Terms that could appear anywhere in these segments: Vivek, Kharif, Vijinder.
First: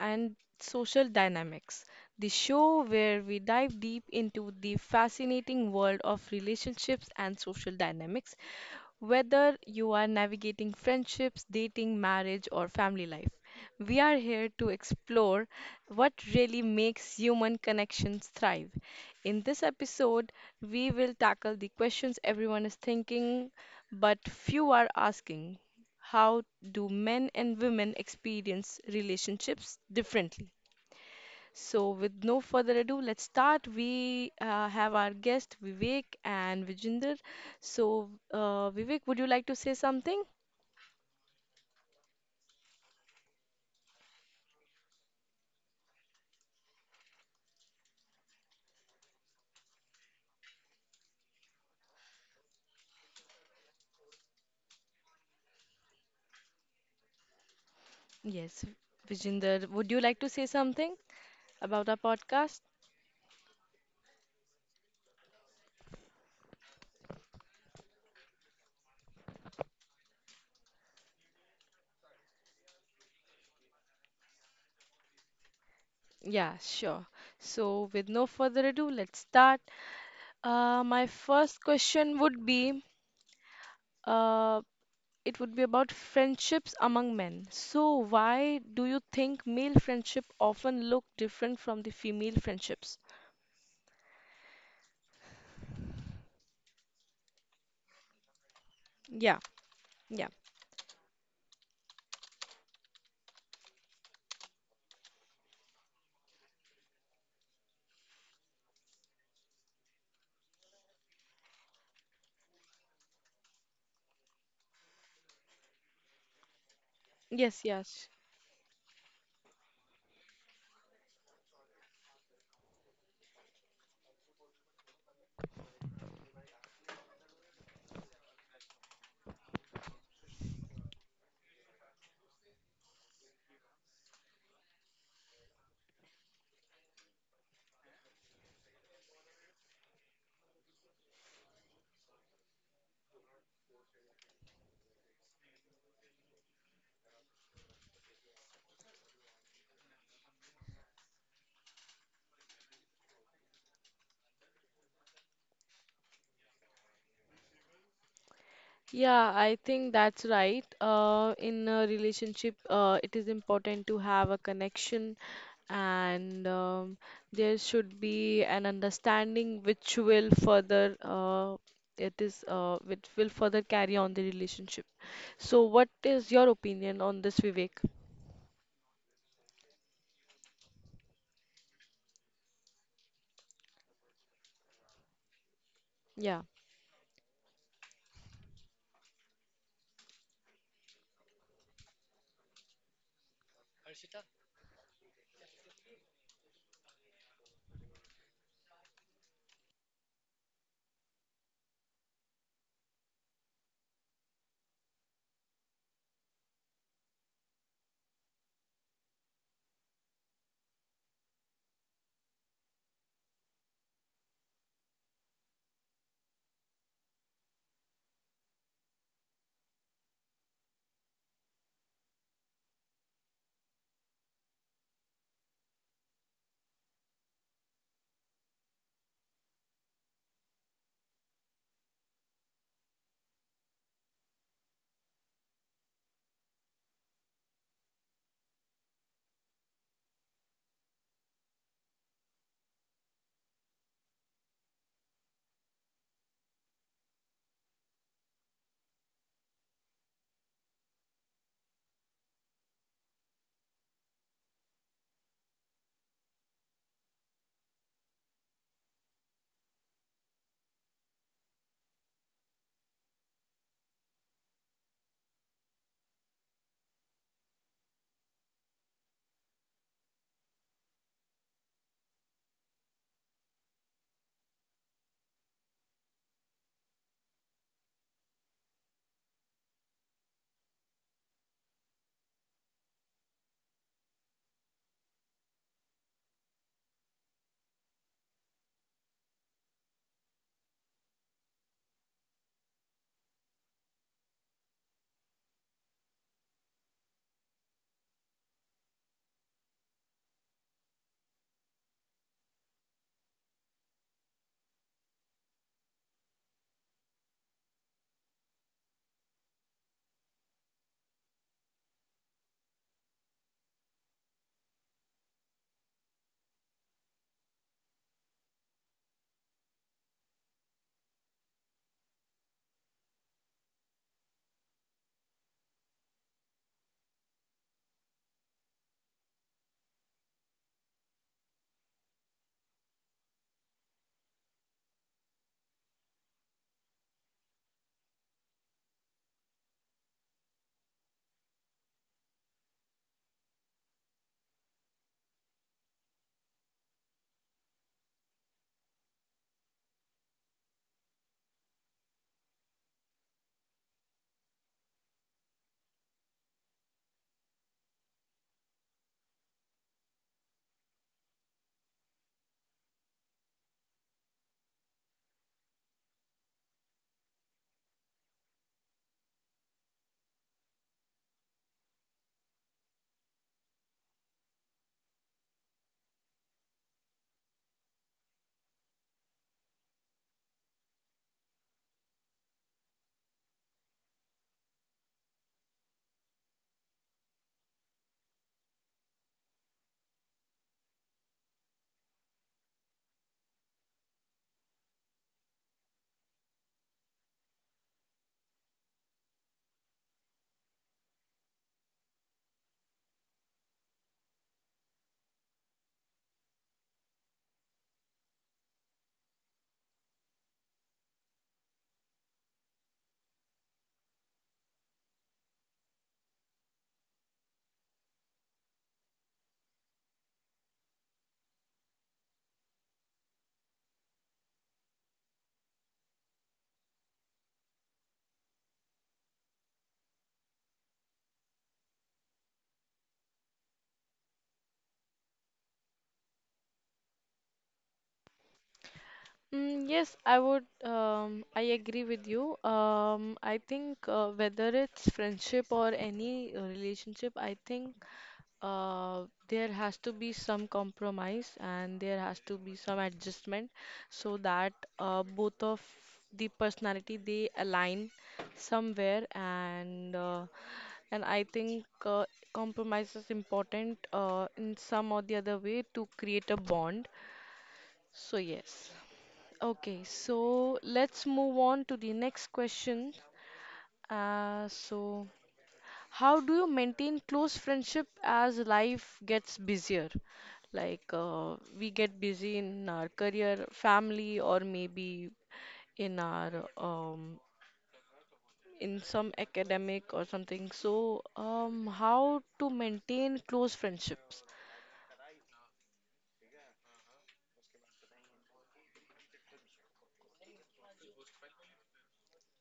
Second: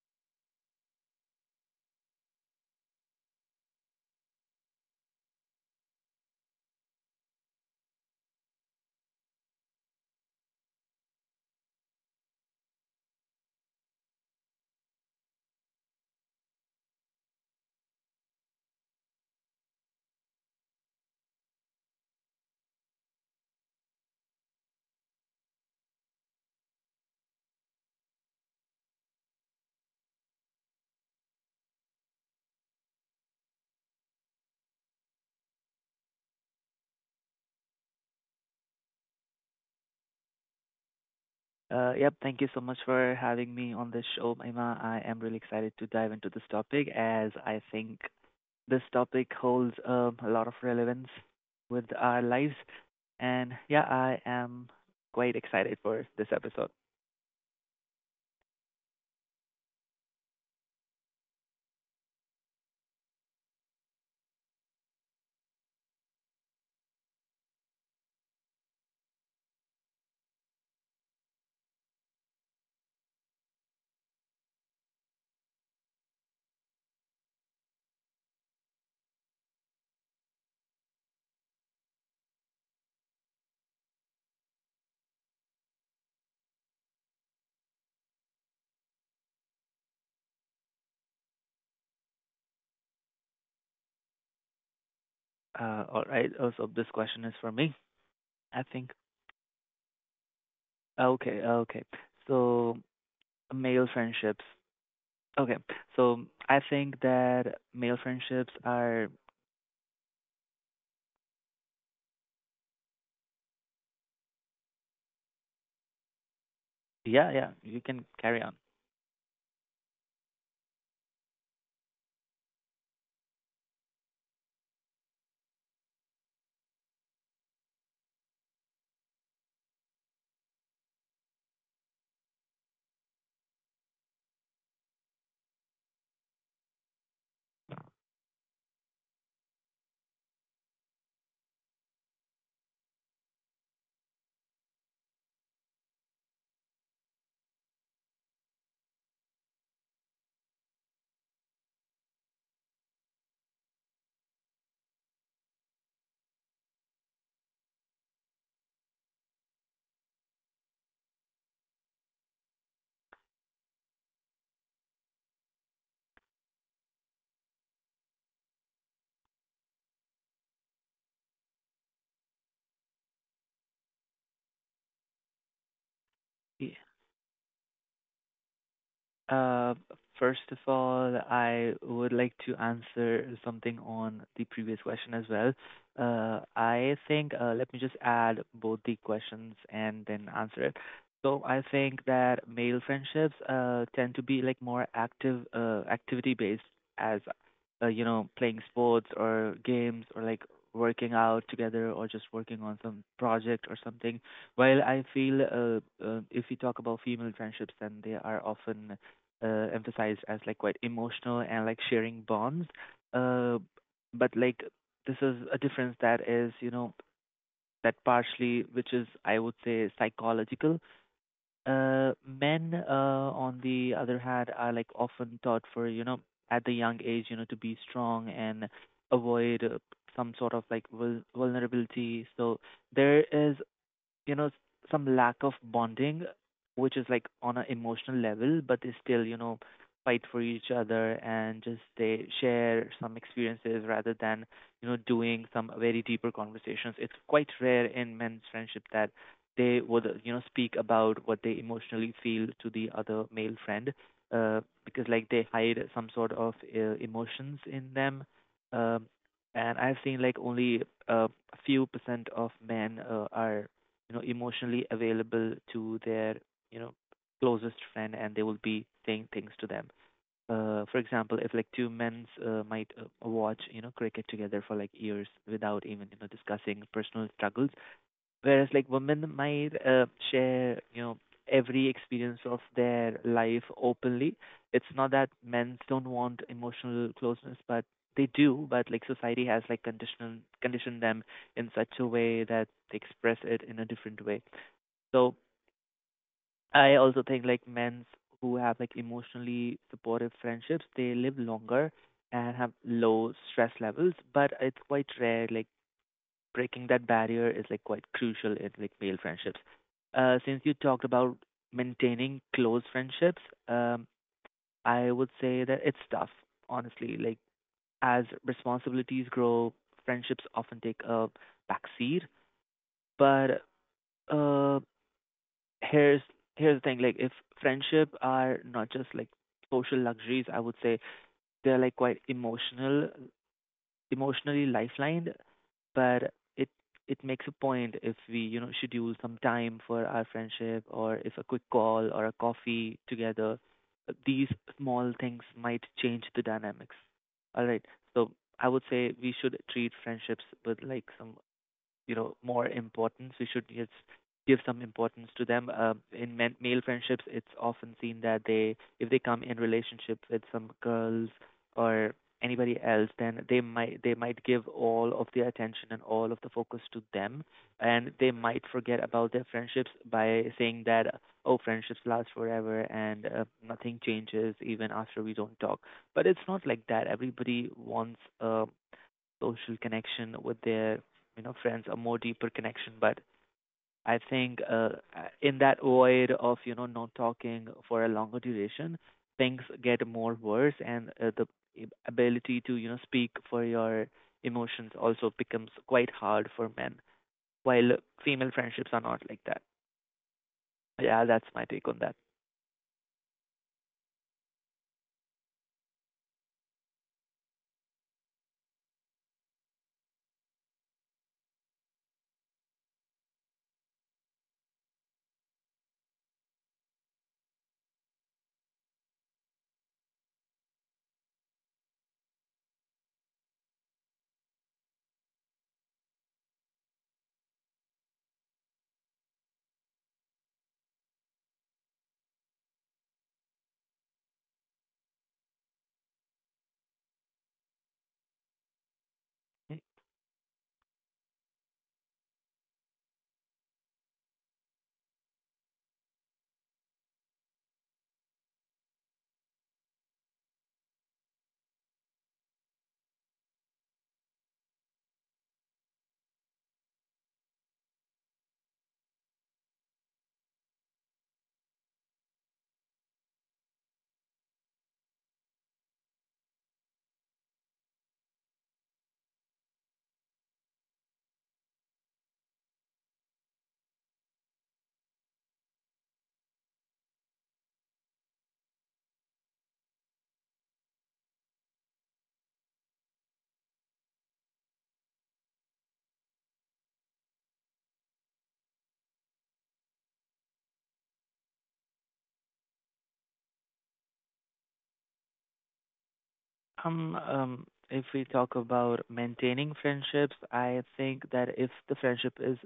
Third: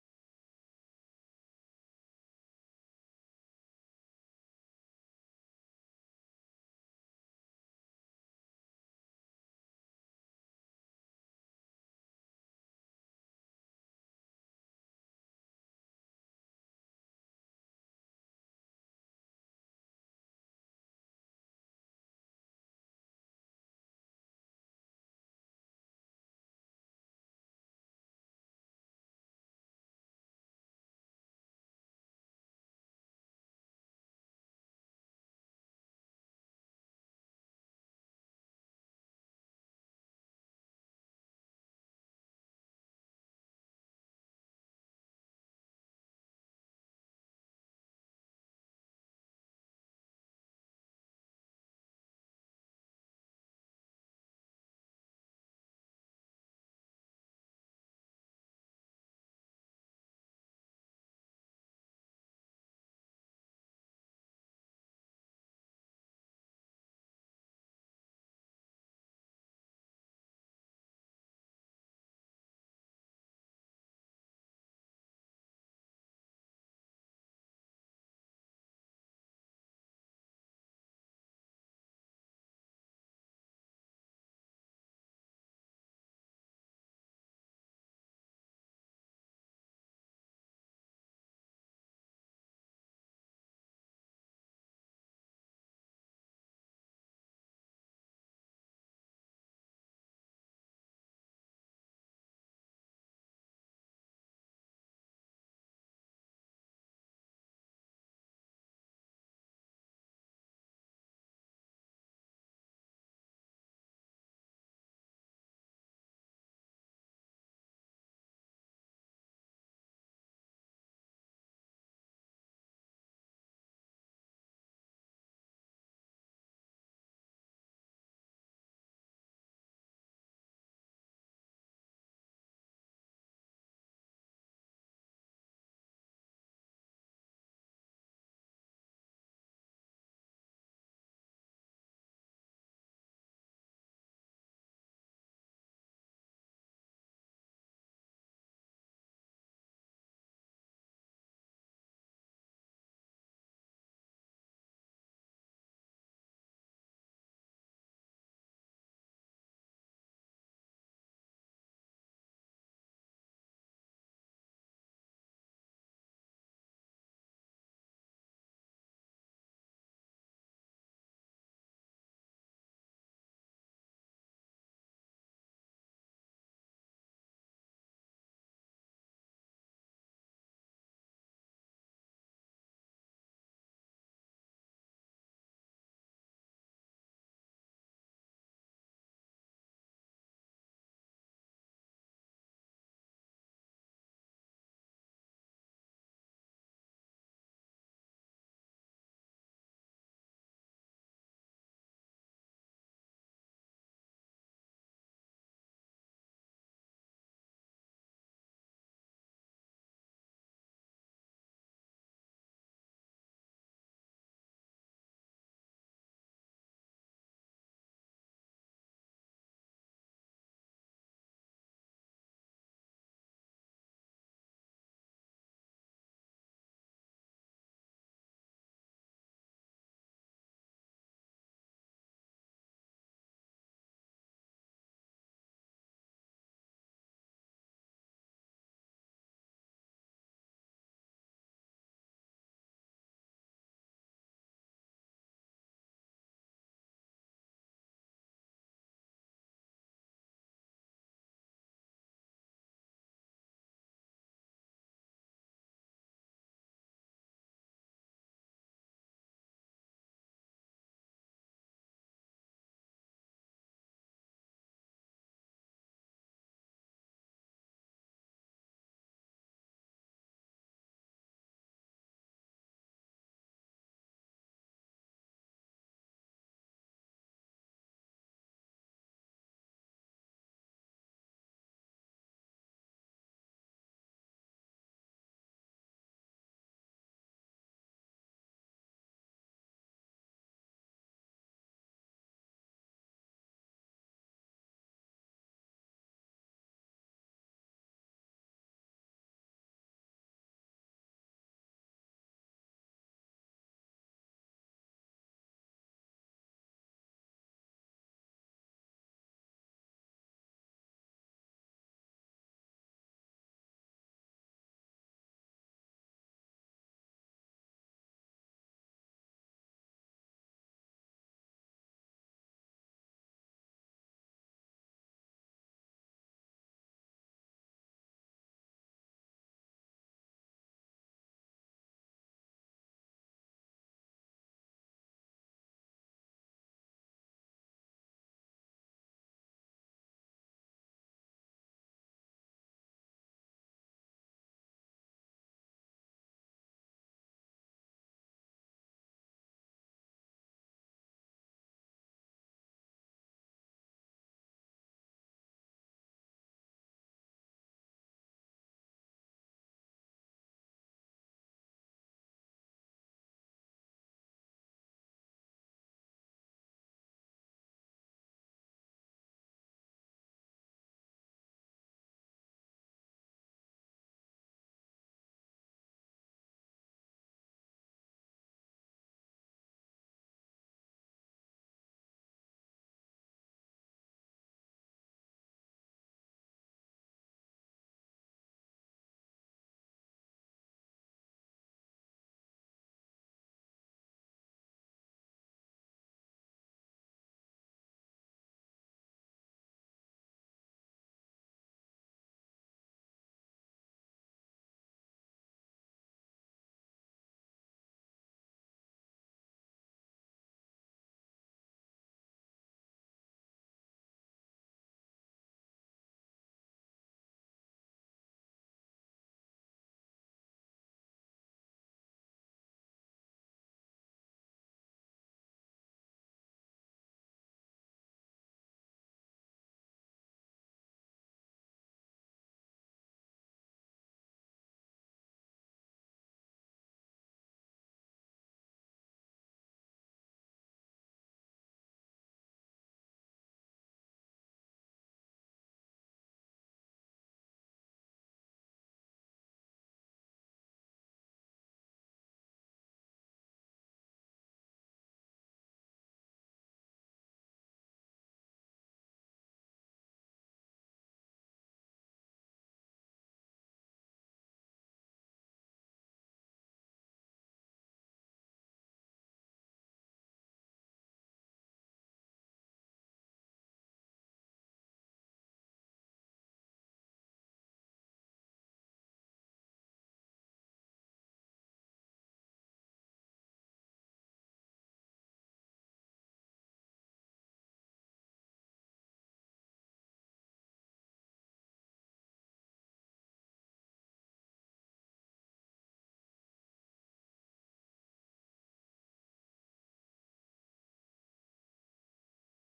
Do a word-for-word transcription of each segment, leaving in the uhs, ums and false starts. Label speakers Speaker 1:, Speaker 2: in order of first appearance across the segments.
Speaker 1: and Social Dynamics, the show where we dive deep into the fascinating world of relationships and social dynamics whether you are navigating friendships, dating, marriage, or family life, we are here to explore what really makes human connections thrive. In this episode, we will tackle the questions everyone is thinking but few are asking. How do men and women experience relationships differently? So, with no further ado, let's start. We uh, have our guest Vivek and Vijinder. So, uh, Vivek, would you like to say something?
Speaker 2: Uh, yep, Thank you so much for having me on this show, Ima. I am really excited to dive into this topic as I think this topic holds um, a lot of relevance with our lives. And yeah, I am quite excited for this episode.
Speaker 1: Yes, Vijinder, would you like to say something about our podcast? Yeah, sure. So, with no further ado, let's start. Uh, my first question would be uh, it would be about friendships among men. So, why do you think male friendship often look different from the female friendships?
Speaker 2: Uh, all right, also, this question is for me, I think.
Speaker 1: Yeah, yeah.
Speaker 2: Okay, okay. So, male friendships. Okay, so I think that male friendships are, yeah, yeah,
Speaker 1: Yes,
Speaker 2: you can
Speaker 1: yes.
Speaker 2: carry on.
Speaker 1: Yeah, I think that's right. Uh, in a relationship, uh, it is important to have a connection, and um, there should be an understanding which will further uh, it is uh, which will further carry on the relationship. So, what is your opinion on this, Vivek?
Speaker 2: Uh, First of all, I would like to answer something on the previous question as well. Uh,
Speaker 1: Yeah.
Speaker 2: I think, uh, let me just add both the questions and then answer it. So I think that male friendships uh, tend to be like more active, uh, activity based, as uh, you know, playing sports or games or like working out together or just working on some project or something. While I feel uh, uh, if we talk about female friendships, then they are often uh, emphasized as like quite emotional and like sharing bonds. Uh, but like this is a difference that is, you know, that partially, which is I would say psychological. Uh, men, uh, on the other hand, are like often taught for, you know, at the young age, you know, to be strong and avoid uh, some sort of like vul- vulnerability. So there is, you know, some lack of bonding which is like on an emotional level, but they still, you know, fight for each other and just they share some experiences rather than, you know, doing some very deeper conversations. It's quite rare in men's friendship that they would, uh, you know, speak about what they emotionally feel to the other male friend, uh, because like they hide some sort of uh, emotions in them. um, and I've seen like only uh, a few percent of men uh, are, you know, emotionally available to their, you know, closest friend, and they will be saying things to them. Uh, for example, if like two men uh, might uh, watch, you know, cricket together for like years without even, you know, discussing personal struggles, whereas like women might uh, share, you know, every experience of their life openly. It's not that men don't want emotional closeness, but they do. But like society has like conditioned conditioned them in such a way that they express it in a different way. So I also think like men who have like emotionally supportive friendships, they live longer and have low stress levels, but it's quite rare. Like breaking that barrier is like quite crucial in like male friendships. Uh, since you talked about maintaining close friendships, um, I would say that it's tough, honestly. Like as responsibilities grow, friendships often take a backseat, but uh, here's here's the thing. Like if friendship are not just like social luxuries, I would say they're like quite emotional emotionally lifelined. But it it makes a point if we, you know, schedule some time for our friendship, or if a quick call or a coffee together, these small things might change the dynamics. All right, so I would say we should treat friendships with like some, you know, more importance. We should just give some importance to them. Um, in men- male friendships, it's often seen that they, if they come in relationship with some girls or anybody else, then they might they might give all of their attention and all of the focus to them, and they might forget about their friendships by saying that, oh, friendships last forever and uh, nothing changes even after we don't talk. But it's not like that. Everybody wants a social connection with their, you know, friends, a more deeper connection. But I think uh, in that void of, you know, not talking for a longer duration, things get more worse, and uh, the ab- ability to, you know, speak for your emotions also becomes quite hard for men, while female friendships are not like that. Yeah, that's my take on that.
Speaker 1: Mm, yes, I would. Um, I agree with you. Um, I think uh, whether it's friendship or any uh, relationship, I think uh, there has to be some compromise and there has to be some adjustment so that uh, both of the personality they align somewhere and uh, and I think uh, compromise is important uh, in some or the other way to create a bond. So yes. Okay, so let's move on to the next question. Uh, so how do you maintain close friendship as life gets busier? Like uh, we get busy in our career, family, or maybe in our um, in some academic or something. So, um, how to maintain close friendships?
Speaker 2: Um, um, if we talk about maintaining friendships, I think that if the friendship is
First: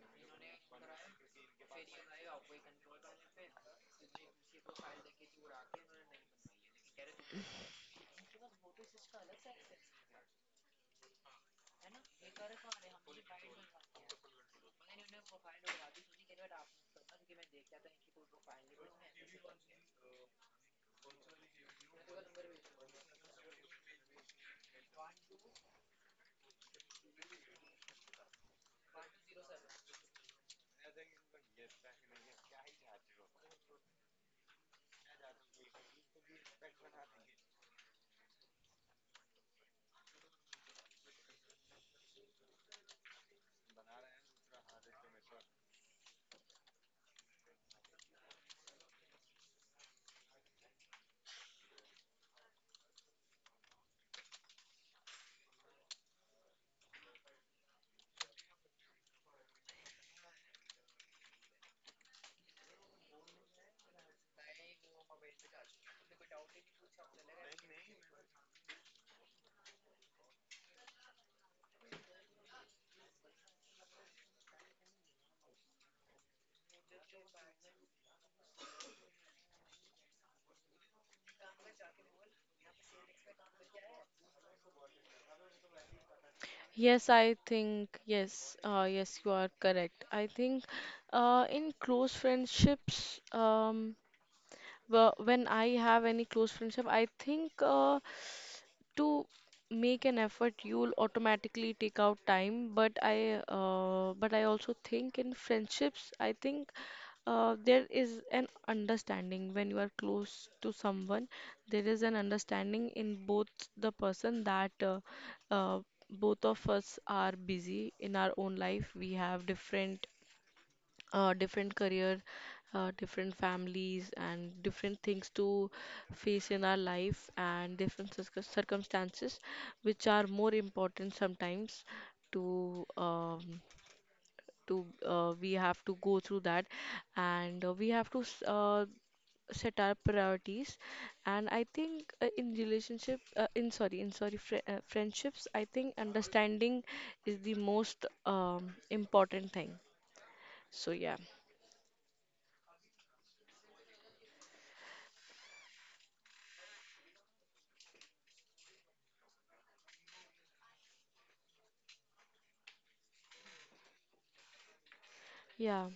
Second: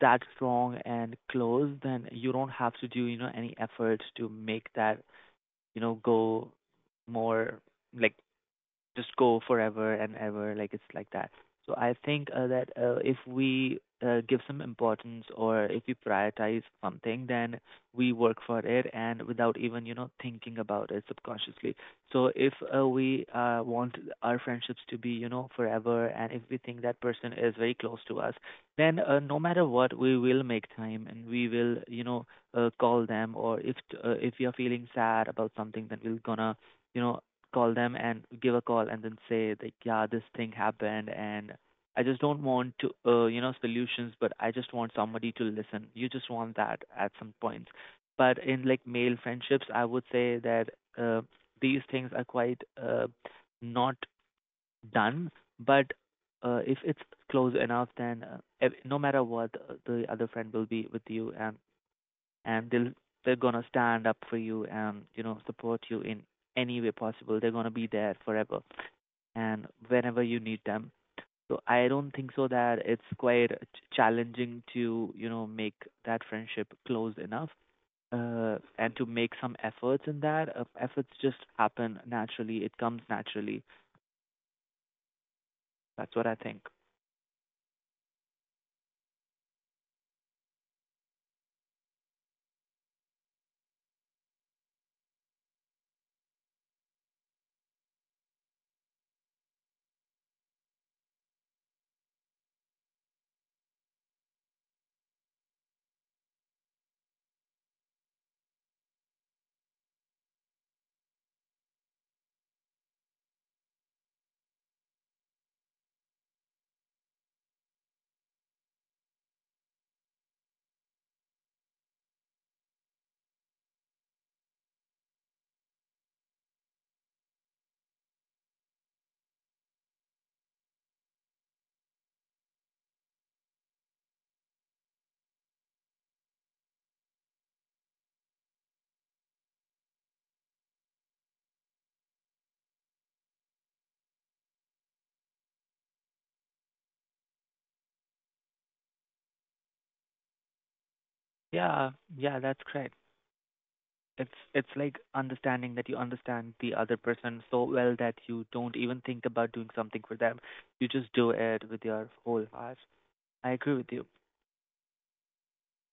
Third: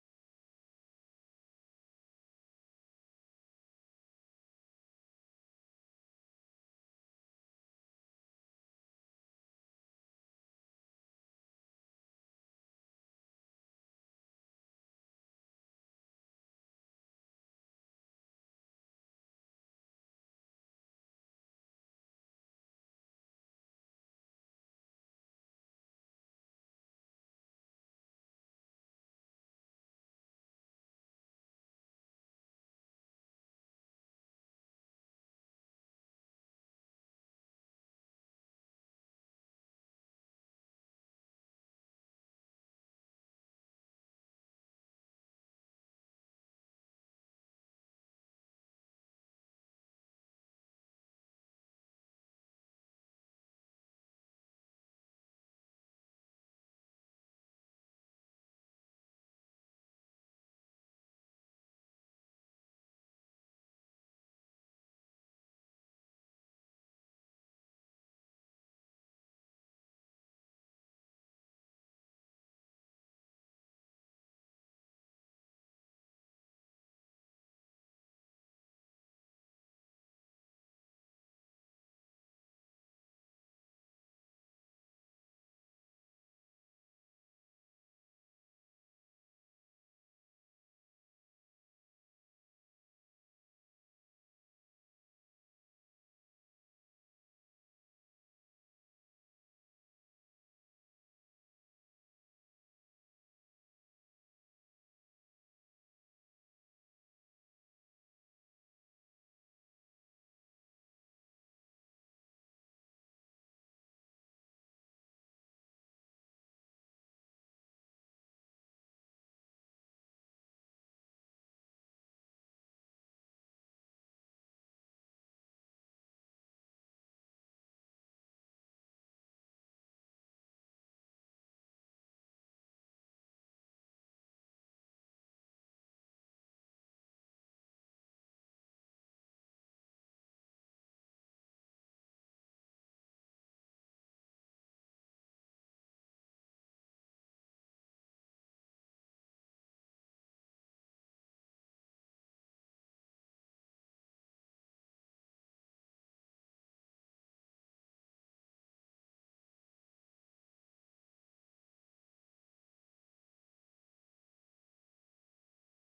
Speaker 2: that strong and close, then you don't have to do, you know, any effort to make that, you know, go more like just go forever and ever. Like it's like that. So I think uh, that uh, if we uh, give some importance or if we prioritize something, then we work for it and without even, you know, thinking about it subconsciously. So if uh, we uh, want our friendships to be, you know, forever, and if we think that person is very close to us, then uh, no matter what, we will make time, and we will, you know, uh, call them, or if uh, if we are feeling sad about something, then we're gonna, you know, call them and give a call and then say like, yeah, this thing happened, and I just don't want to, uh, you know, solutions, but I just want somebody to listen. You just want that at some points. But in like male friendships, I would say that uh, these things are quite uh, not done. But uh, if it's close enough, then uh, ev- no matter what, uh, the other friend will be with you, and and they'll they're gonna stand up for you and, you know, support you in any way possible. They're gonna be there forever and whenever you need them. So I don't think so that it's quite ch- challenging to, you know, make that friendship close enough, uh, and to make some efforts in that. Uh, efforts just happen naturally. It comes naturally. That's what I think.
Speaker 1: Yes, I think yes, uh, yes, you are correct. I think uh, in close friendships, um, wh- when I have any close friendship, I think uh, to make an effort you'll automatically take out time but i uh, but I also think in friendships I think uh, there is an understanding when you are close to someone there is an understanding in both the person that uh, uh, both of us are busy in our own life. We have different uh, different career, uh, different families, and different things to face in our life, and different circum- circumstances, which are more important sometimes to um, to uh, we have to go through that, and uh, we have to s- uh, set our priorities. And I think uh, in relationship uh, in sorry in sorry fri uh, friendships I think understanding is the most um, important thing. So yeah,
Speaker 2: Yeah, yeah, that's correct. It's it's like understanding that you understand the other person so well that you don't even think about doing something for them. You just do it with your whole heart. I agree with you.
Speaker 1: yeah.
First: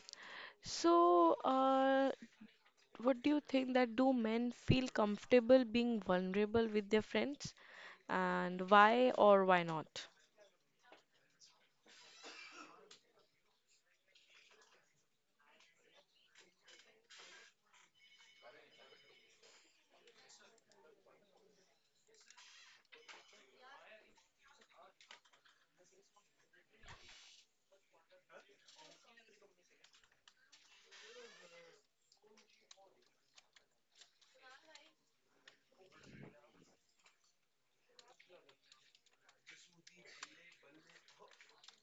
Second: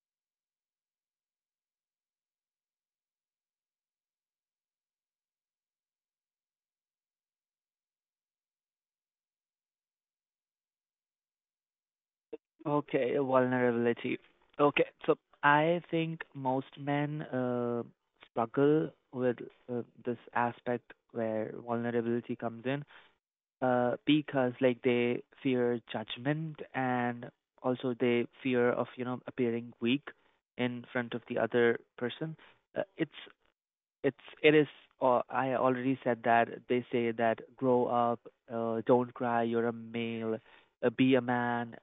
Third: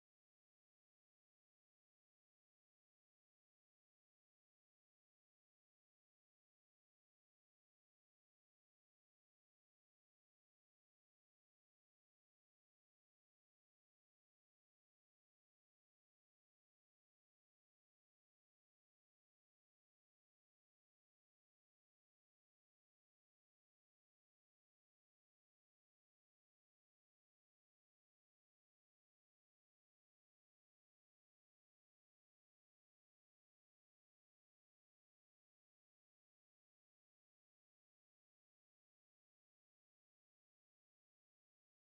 Speaker 1: So, uh, what do you think that do men feel comfortable being vulnerable with their friends, and why or why not?
Speaker 2: Okay, vulnerability. Okay, so I think most men uh, struggle with uh, this aspect where vulnerability comes in, uh, because like they fear judgment and also they fear of, you know, appearing weak in front of the other person. Uh, it's it's it is uh, I already said that they say that grow up, uh, don't cry, you're a male, uh, be a man.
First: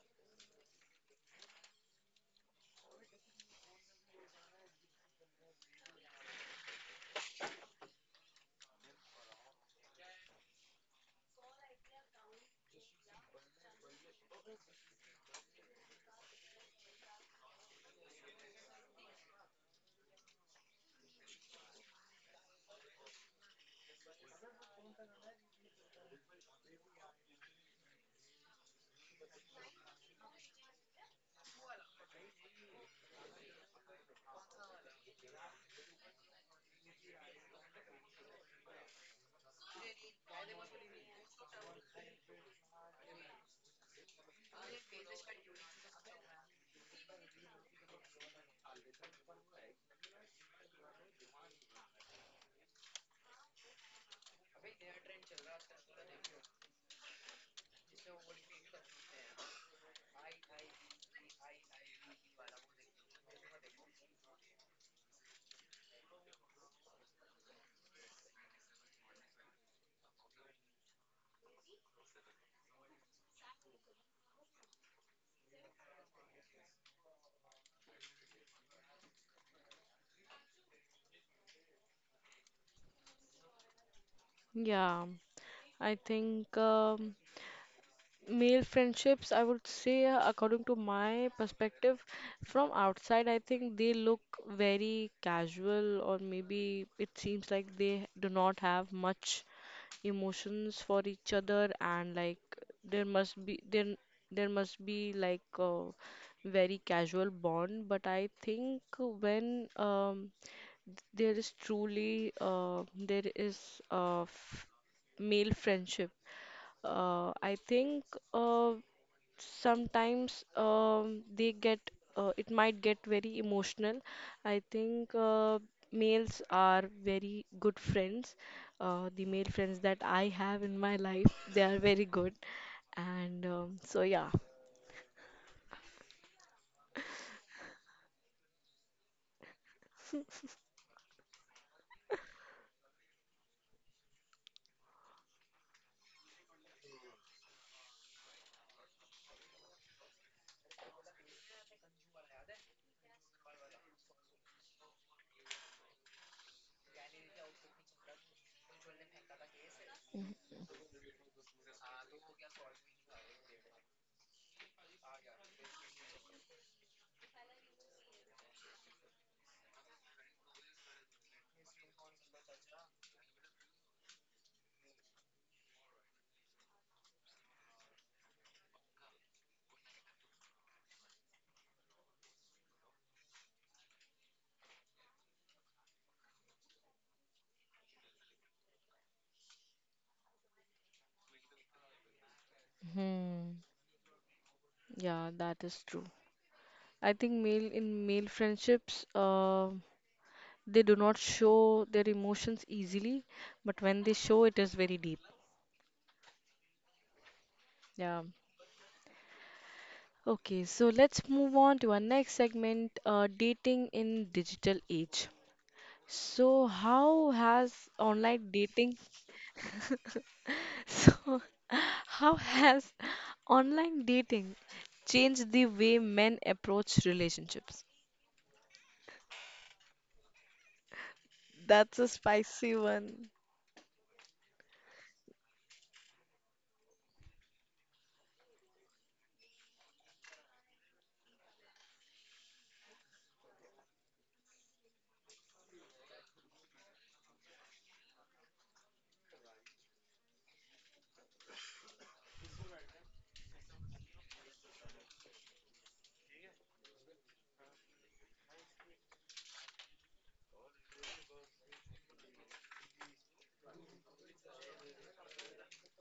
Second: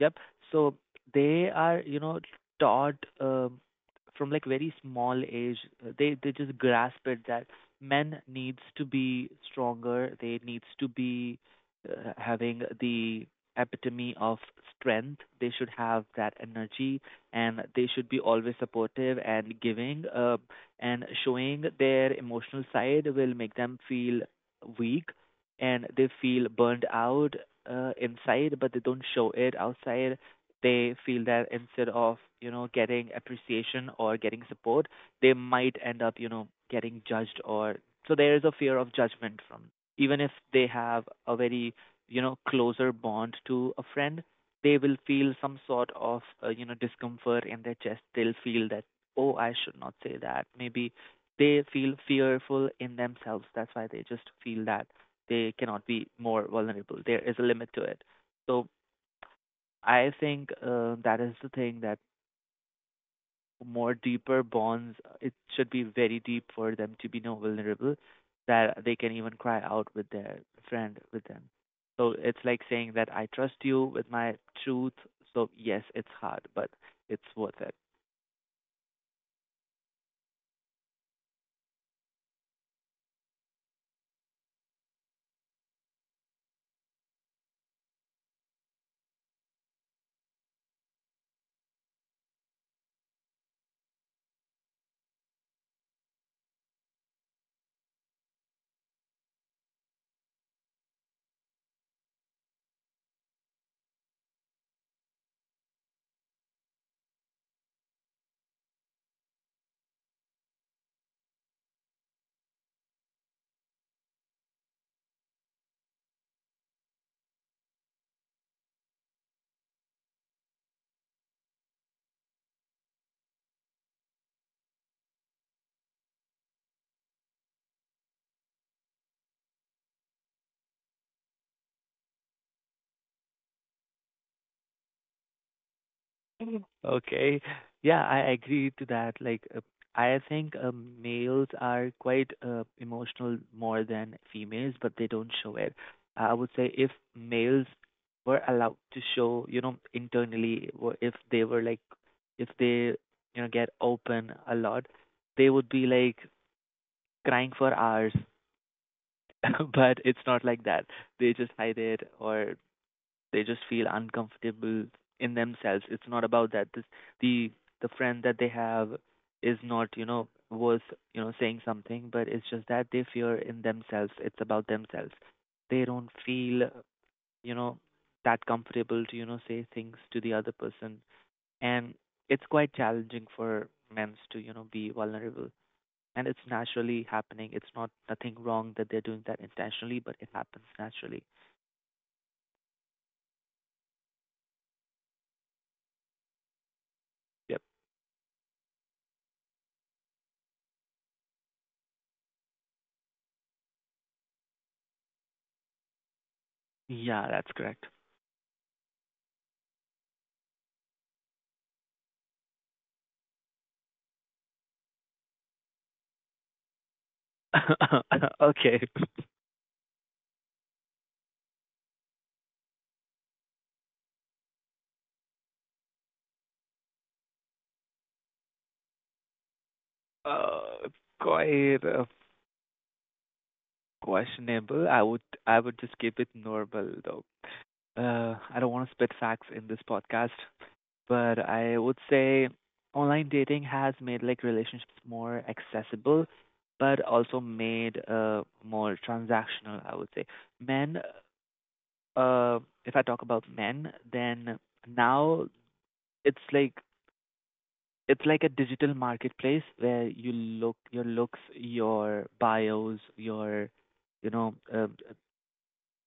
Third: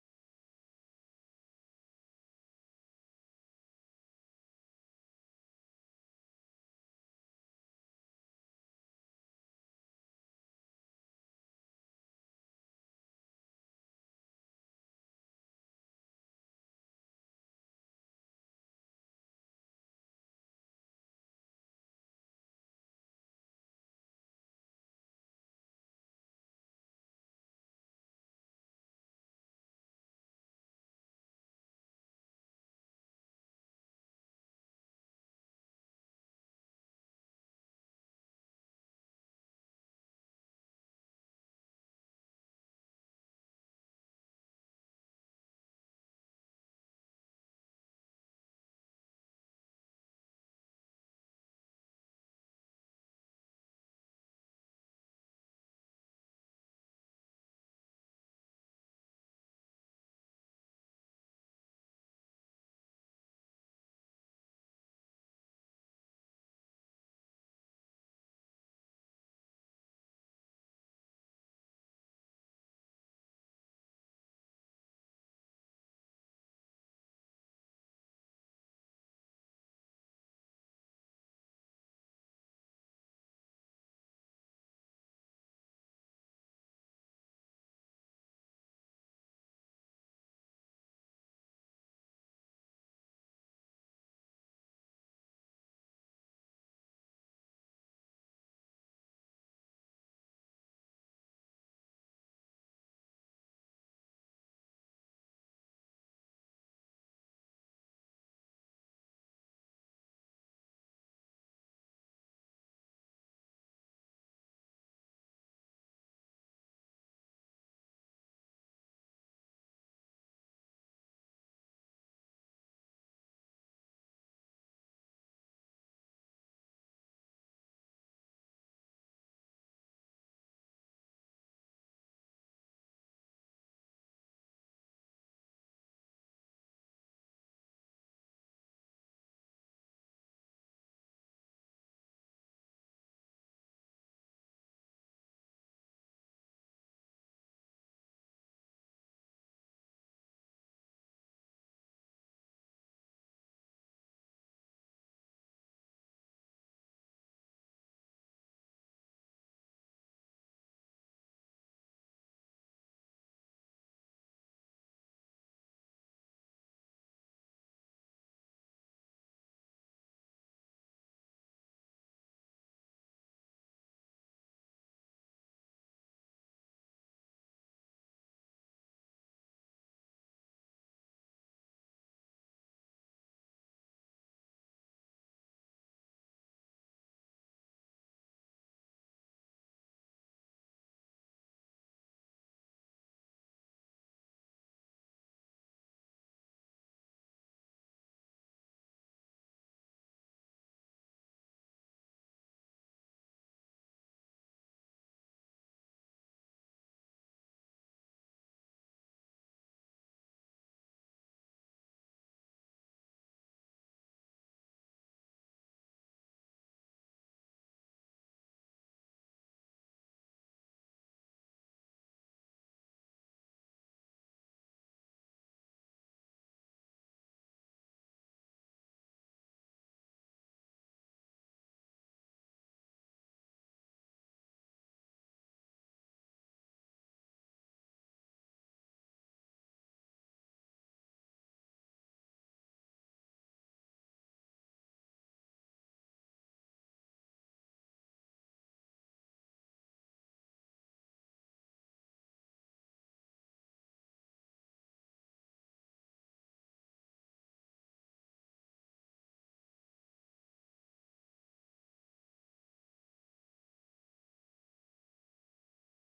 Speaker 2: Yep. So they are, you know, taught um, from like very small age. uh, They they just grasp it that men needs to be stronger. They needs to be uh, having the epitome of strength. They should have that energy, and they should be always supportive and giving. Uh, and showing their emotional side will make them feel weak, and they feel burned out uh, inside, but they don't show it outside. They feel that instead of, you know, getting appreciation or getting support, they might end up, you know, getting judged. Or so there is a fear of judgment from, even if they have a very, you know, closer bond to a friend, they will feel some sort of uh, you know, discomfort in their chest. They'll feel that, oh, I should not say that, maybe. They feel fearful in themselves. That's why they just feel that they cannot be more vulnerable. There is a limit to it. So I think uh, that is the thing, that more deeper bonds, uh, it should be very deep for them to be no vulnerable, that they can even cry out with their friend with them. So it's like saying that I trust you with my truth. So yes, it's hard, but it's worth it.
Speaker 1: Yeah, I think. Um, Male friendships, I would say, uh, according to my perspective, from outside, I think they look very casual, or maybe it seems like they do not have much emotions for each other, and like there must be there there must be like a very casual bond. But I think when um, there is truly uh, there is a f male friendship uh, I think uh, sometimes um, they get uh, it might get very emotional. I think uh, males are very good friends. Uh, the male friends that I have in my life, they are very good. And um, so yeah,
Speaker 2: Okay. Yeah, I agree to that. Like, uh, I think um, males are quite uh, emotional more than females, but they don't show it. I would say if males were allowed to show, you know, internally, or if they were like, if they, you know, get open a lot, they would be like crying for hours. But it's not like that. They just hide it, or they just feel uncomfortable in themselves. It's not about that. This, the the friend that they have is not, you know, worth, you know, saying something. But it's just that they fear in themselves. It's about themselves. They don't feel, you know, that comfortable to, you know, say things to the other person, and it's quite challenging for men to, you know, be vulnerable. And it's naturally happening. It's not nothing wrong that they're doing that intentionally, but it happens naturally.
Speaker 1: hmm, yeah, that is true. I
Speaker 2: Yep.
Speaker 1: think male in male friendships, uh, they do not show their emotions easily, but when they show, it is very deep.
Speaker 2: Yeah, that's correct.
Speaker 1: Yeah. Okay, so let's move on to our next segment, uh, dating in digital age. So how has online
Speaker 2: Okay.
Speaker 1: dating, so how has online dating changed the way men approach relationships?
Speaker 2: Uh, Quite
Speaker 1: That's
Speaker 2: uh,
Speaker 1: a spicy one.
Speaker 2: questionable. I would I would just keep it normal though. Uh, I don't want to spit facts in this podcast, but I would say online dating has made like relationships more accessible, but also made uh more transactional, I would say. Men, uh, if I talk about men, then now it's like it's like a digital marketplace where you look your looks your bios your you know uh,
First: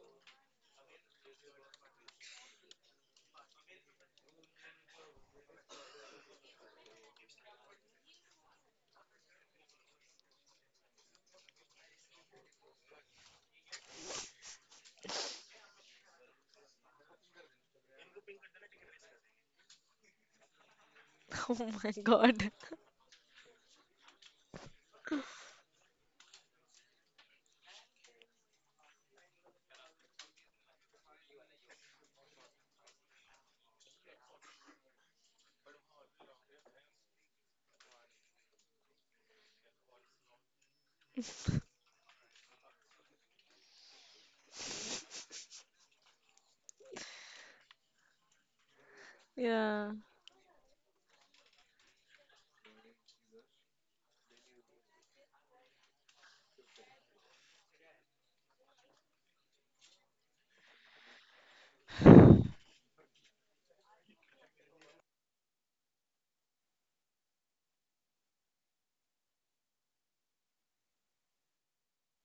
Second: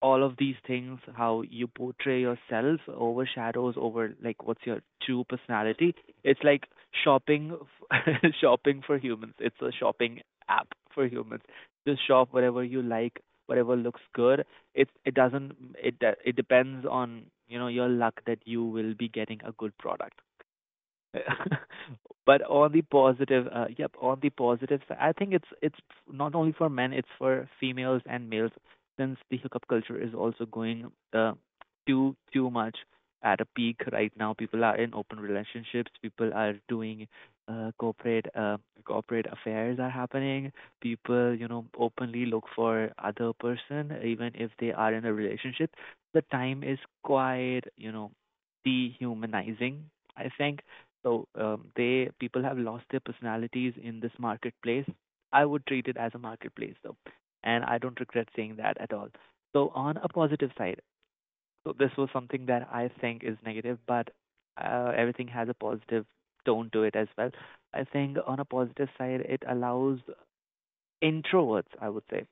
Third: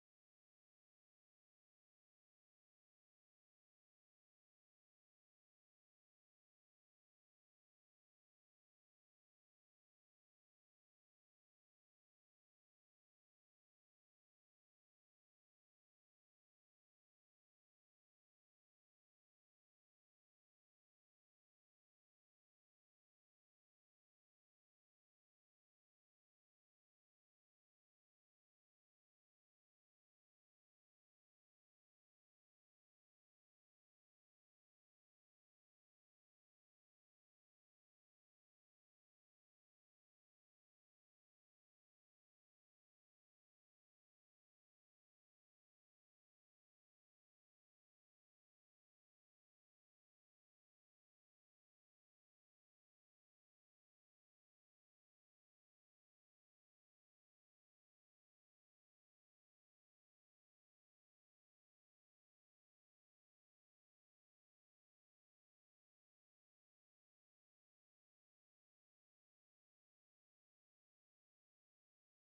Speaker 2: all of these things how you portray yourself overshadows over like what's your true personality. It's like shopping f- shopping for humans. It's a shopping app for humans. Just shop whatever you like, whatever looks good. It it doesn't, it de- it depends on, you know your luck that you will be getting a good product.
Speaker 1: Oh my
Speaker 2: But
Speaker 1: God.
Speaker 2: on the positive uh, yep, on the positive side, I think it's it's not only for men, it's for females and males, since the hookup culture is also going uh, too too much at a peak right now. People are in open relationships, people are doing uh, corporate uh, corporate affairs are happening, people, you know, openly look for other person even if they are in a relationship. The time is quite, you know, dehumanizing,
Speaker 1: Yeah,
Speaker 2: I think. So um, they, people have lost their personalities in this marketplace. I would treat it as a marketplace though, and I don't regret saying that at all. So on a positive side, so this was something that I think is negative, but uh, everything has a positive tone to it as well. I think on a positive side, it allows introverts, I would say,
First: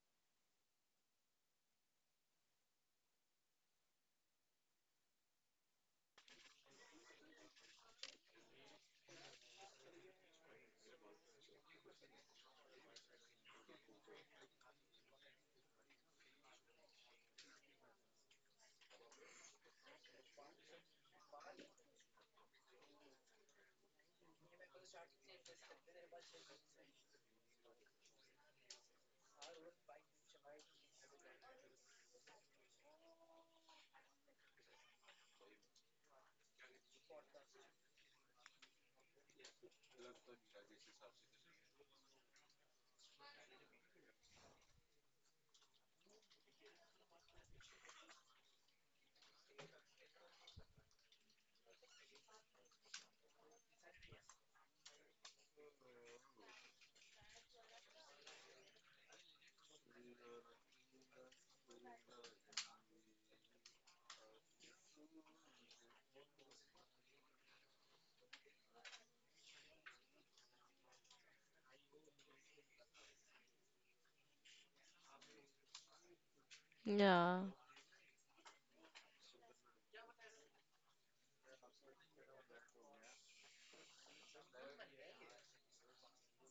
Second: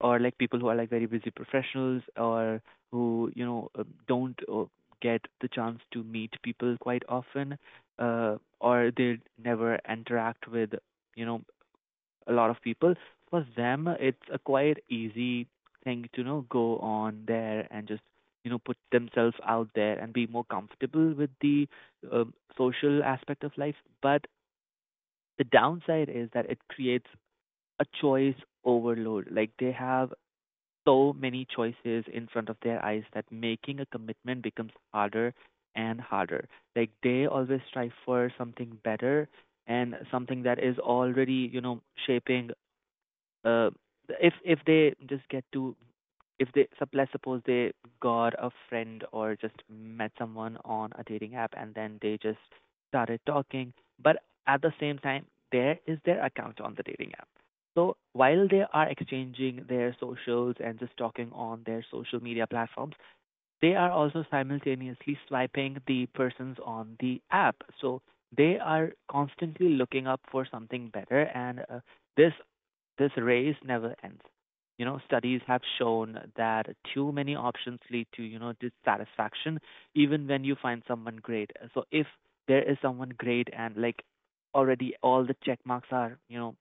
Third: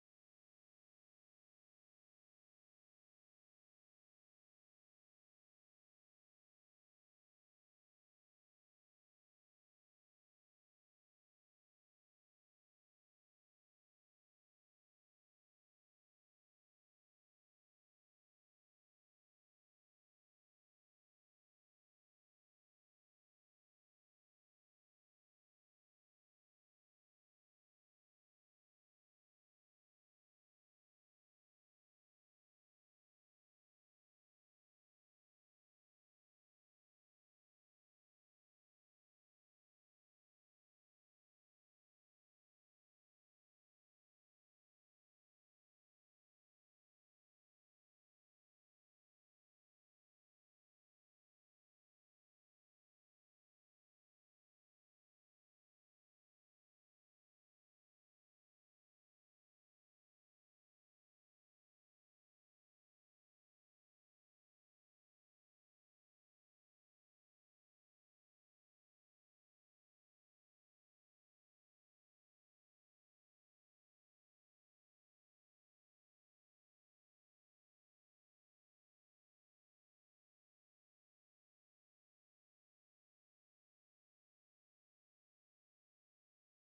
Speaker 2: or like people who are like very busy professionals, or who, you know uh, don't uh, get the chance to meet people quite often, uh, or they never interact with, you know, a lot of people. For them it's a quite easy thing to, you know, go on there and just, you know, put themselves out there and be more comfortable with the um, social aspect of life. But the downside is that it creates a choice overload. Like they have so many choices in front of their eyes that making a commitment becomes harder and harder. Like they always strive for something better, and something that is already, you know, shaping. uh if if they just get to, if they sup- let's suppose they got a friend or just met someone on a dating app and then they just started talking, but at the same time there is their account on the dating app. So while they are exchanging their socials and just talking on their social media platforms, they are also simultaneously swiping the persons on the app. So they are constantly looking up for something better, and uh, this, this race never ends. You know, studies have shown that too many
Speaker 1: yeah,
Speaker 2: options lead to, you know, dissatisfaction, even when you find someone great. So if there is someone great and like already all the check marks are, you know,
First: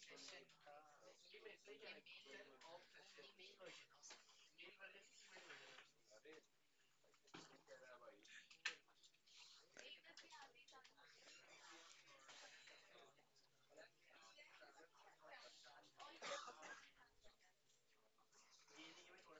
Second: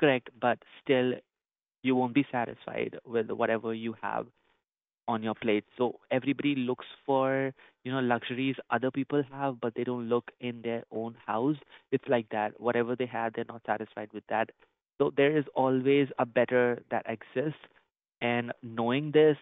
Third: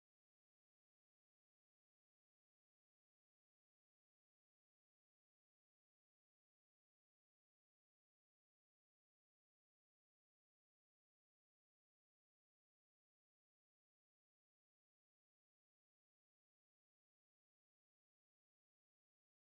Speaker 2: correct, but still you won't be satisfied with whatever you have on your plate. So everybody looks for, you know, luxuries other people have, but they don't look in their own house. It's like that. Whatever they have, they're not satisfied with that. So there is always a better that exists. And knowing this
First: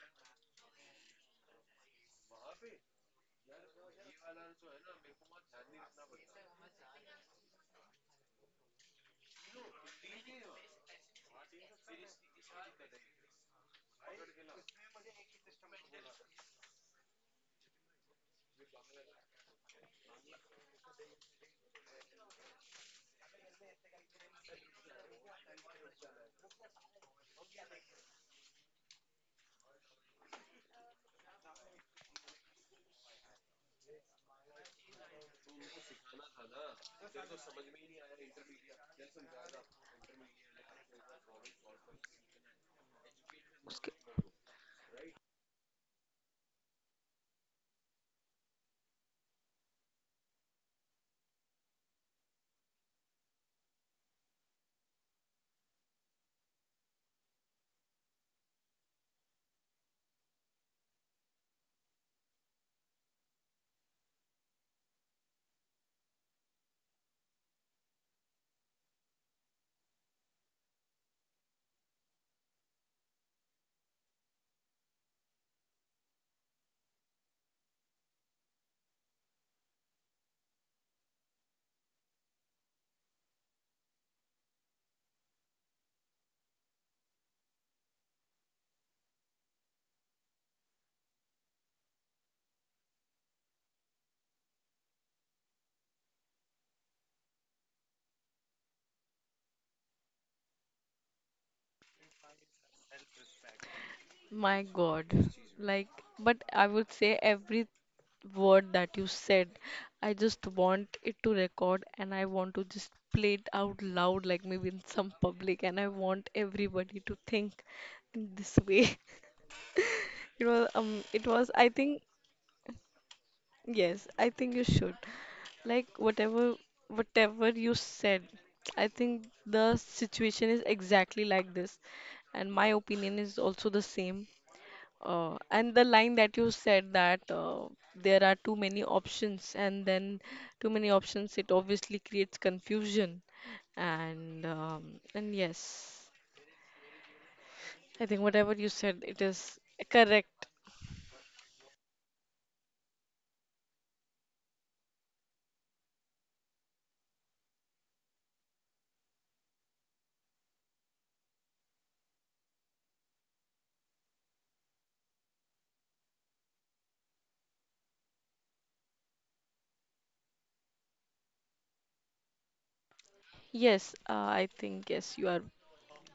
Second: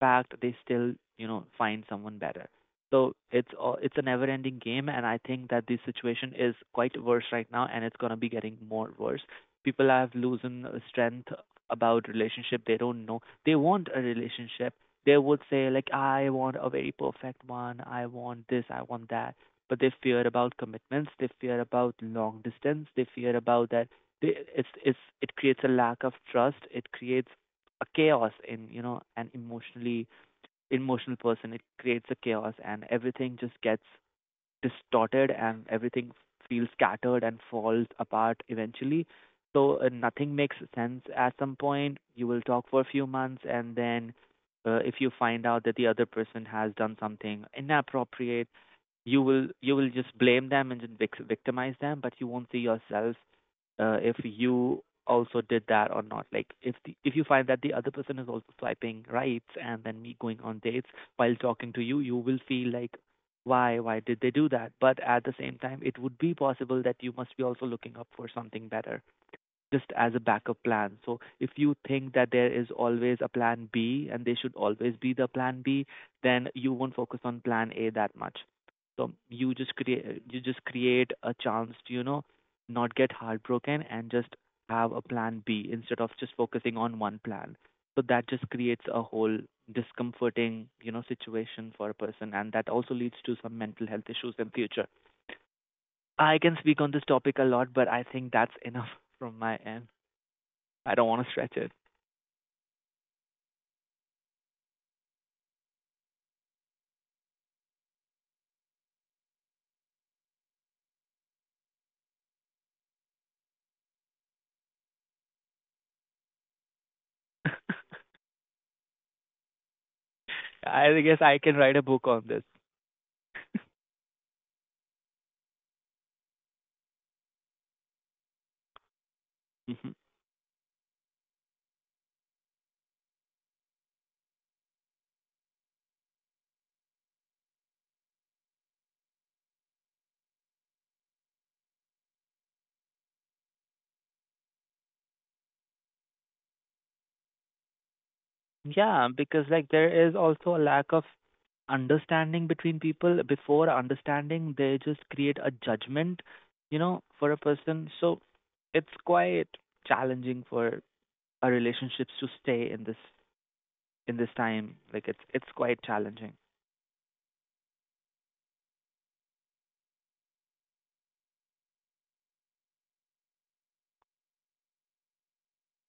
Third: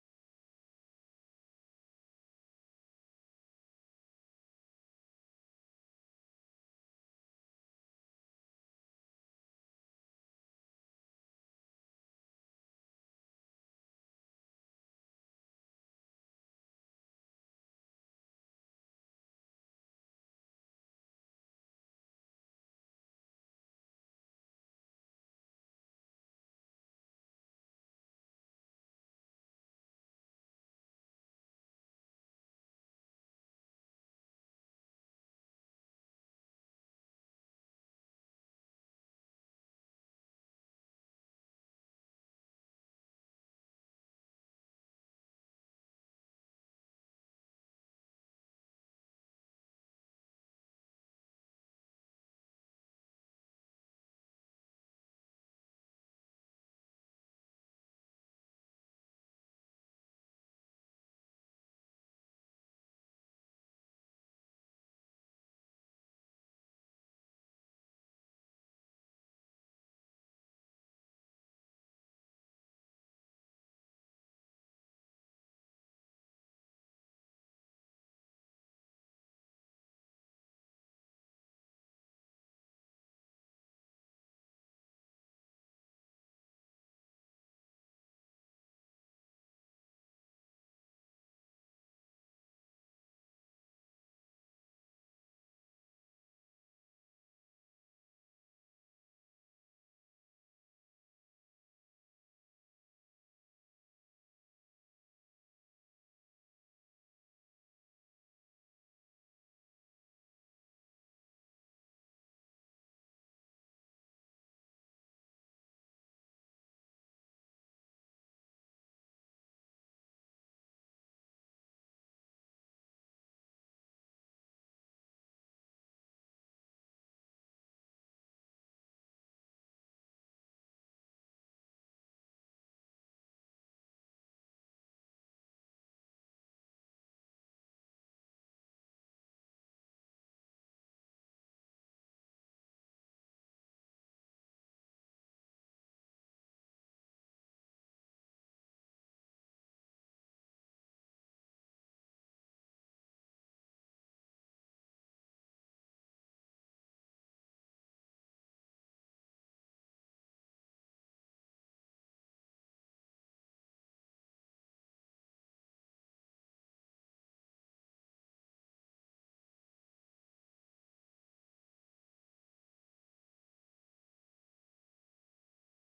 Speaker 2: fact, they still, you know, find someone better. So it's all, it's a never-ending game, and I think that this situation is quite worse right now, and it's gonna be getting more worse. People have losing uh, strength about relationship. They don't know, they want a relationship, they would say like I want a very perfect one, I want this, I want that, but they fear about commitments, they fear about long distance, they fear about that. they, it's it's it creates a lack of trust, it creates a chaos in, you know, an emotionally emotional person. It creates a chaos and everything just gets distorted and everything feels scattered and falls apart eventually. So uh, nothing makes sense at some point. You will talk for a few months and then uh, if you find out that the other person has done something inappropriate, you will you will just blame them and then vic- victimize them, but you won't see yourself, uh, if you also did that or not. Like if the, if you find that the other person is also swiping right and then me going on dates while talking to you, you will feel like, why why did they do that? But at the same time it would be possible that you must be also looking up for something better just as a backup plan. So if you think that there is always a plan B, and there should always be the plan B, then you won't focus on plan A that much. So you just create you just create a chance to, you know, not get heartbroken and just have a plan B instead of just focusing on one plan. So that just creates a whole discomforting, you know, situation for a person, and that also leads to some mental health issues in future. I can speak on this topic a lot, but I think that's enough from my end. I don't want to stretch it.
Speaker 1: my God. Like, but I would say every word that you said. I just want it to record and I want to just play it out loud, like maybe in some public, and I want everybody to think in this way. It was, um, it
Speaker 2: I guess
Speaker 1: was,
Speaker 2: I
Speaker 1: I
Speaker 2: can
Speaker 1: think,
Speaker 2: write a book on this.
Speaker 1: yes, I think you should. Like, whatever, whatever you said, I think the
Speaker 2: Mhm.
Speaker 1: situation is exactly like this, and my opinion is also the same. Uh, and the line that you said that uh, there are too many options, and then too many options, it obviously creates confusion. And um, and yes, I think whatever you said, it
Speaker 2: Yeah,
Speaker 1: is
Speaker 2: because like there is
Speaker 1: correct.
Speaker 2: also a lack of understanding between people. Before understanding, they just create a judgment, you know, for a person. So it's quite challenging for our relationships to stay in this, in this time. Like it's it's quite challenging.
Speaker 1: Yes, uh, I think yes, you are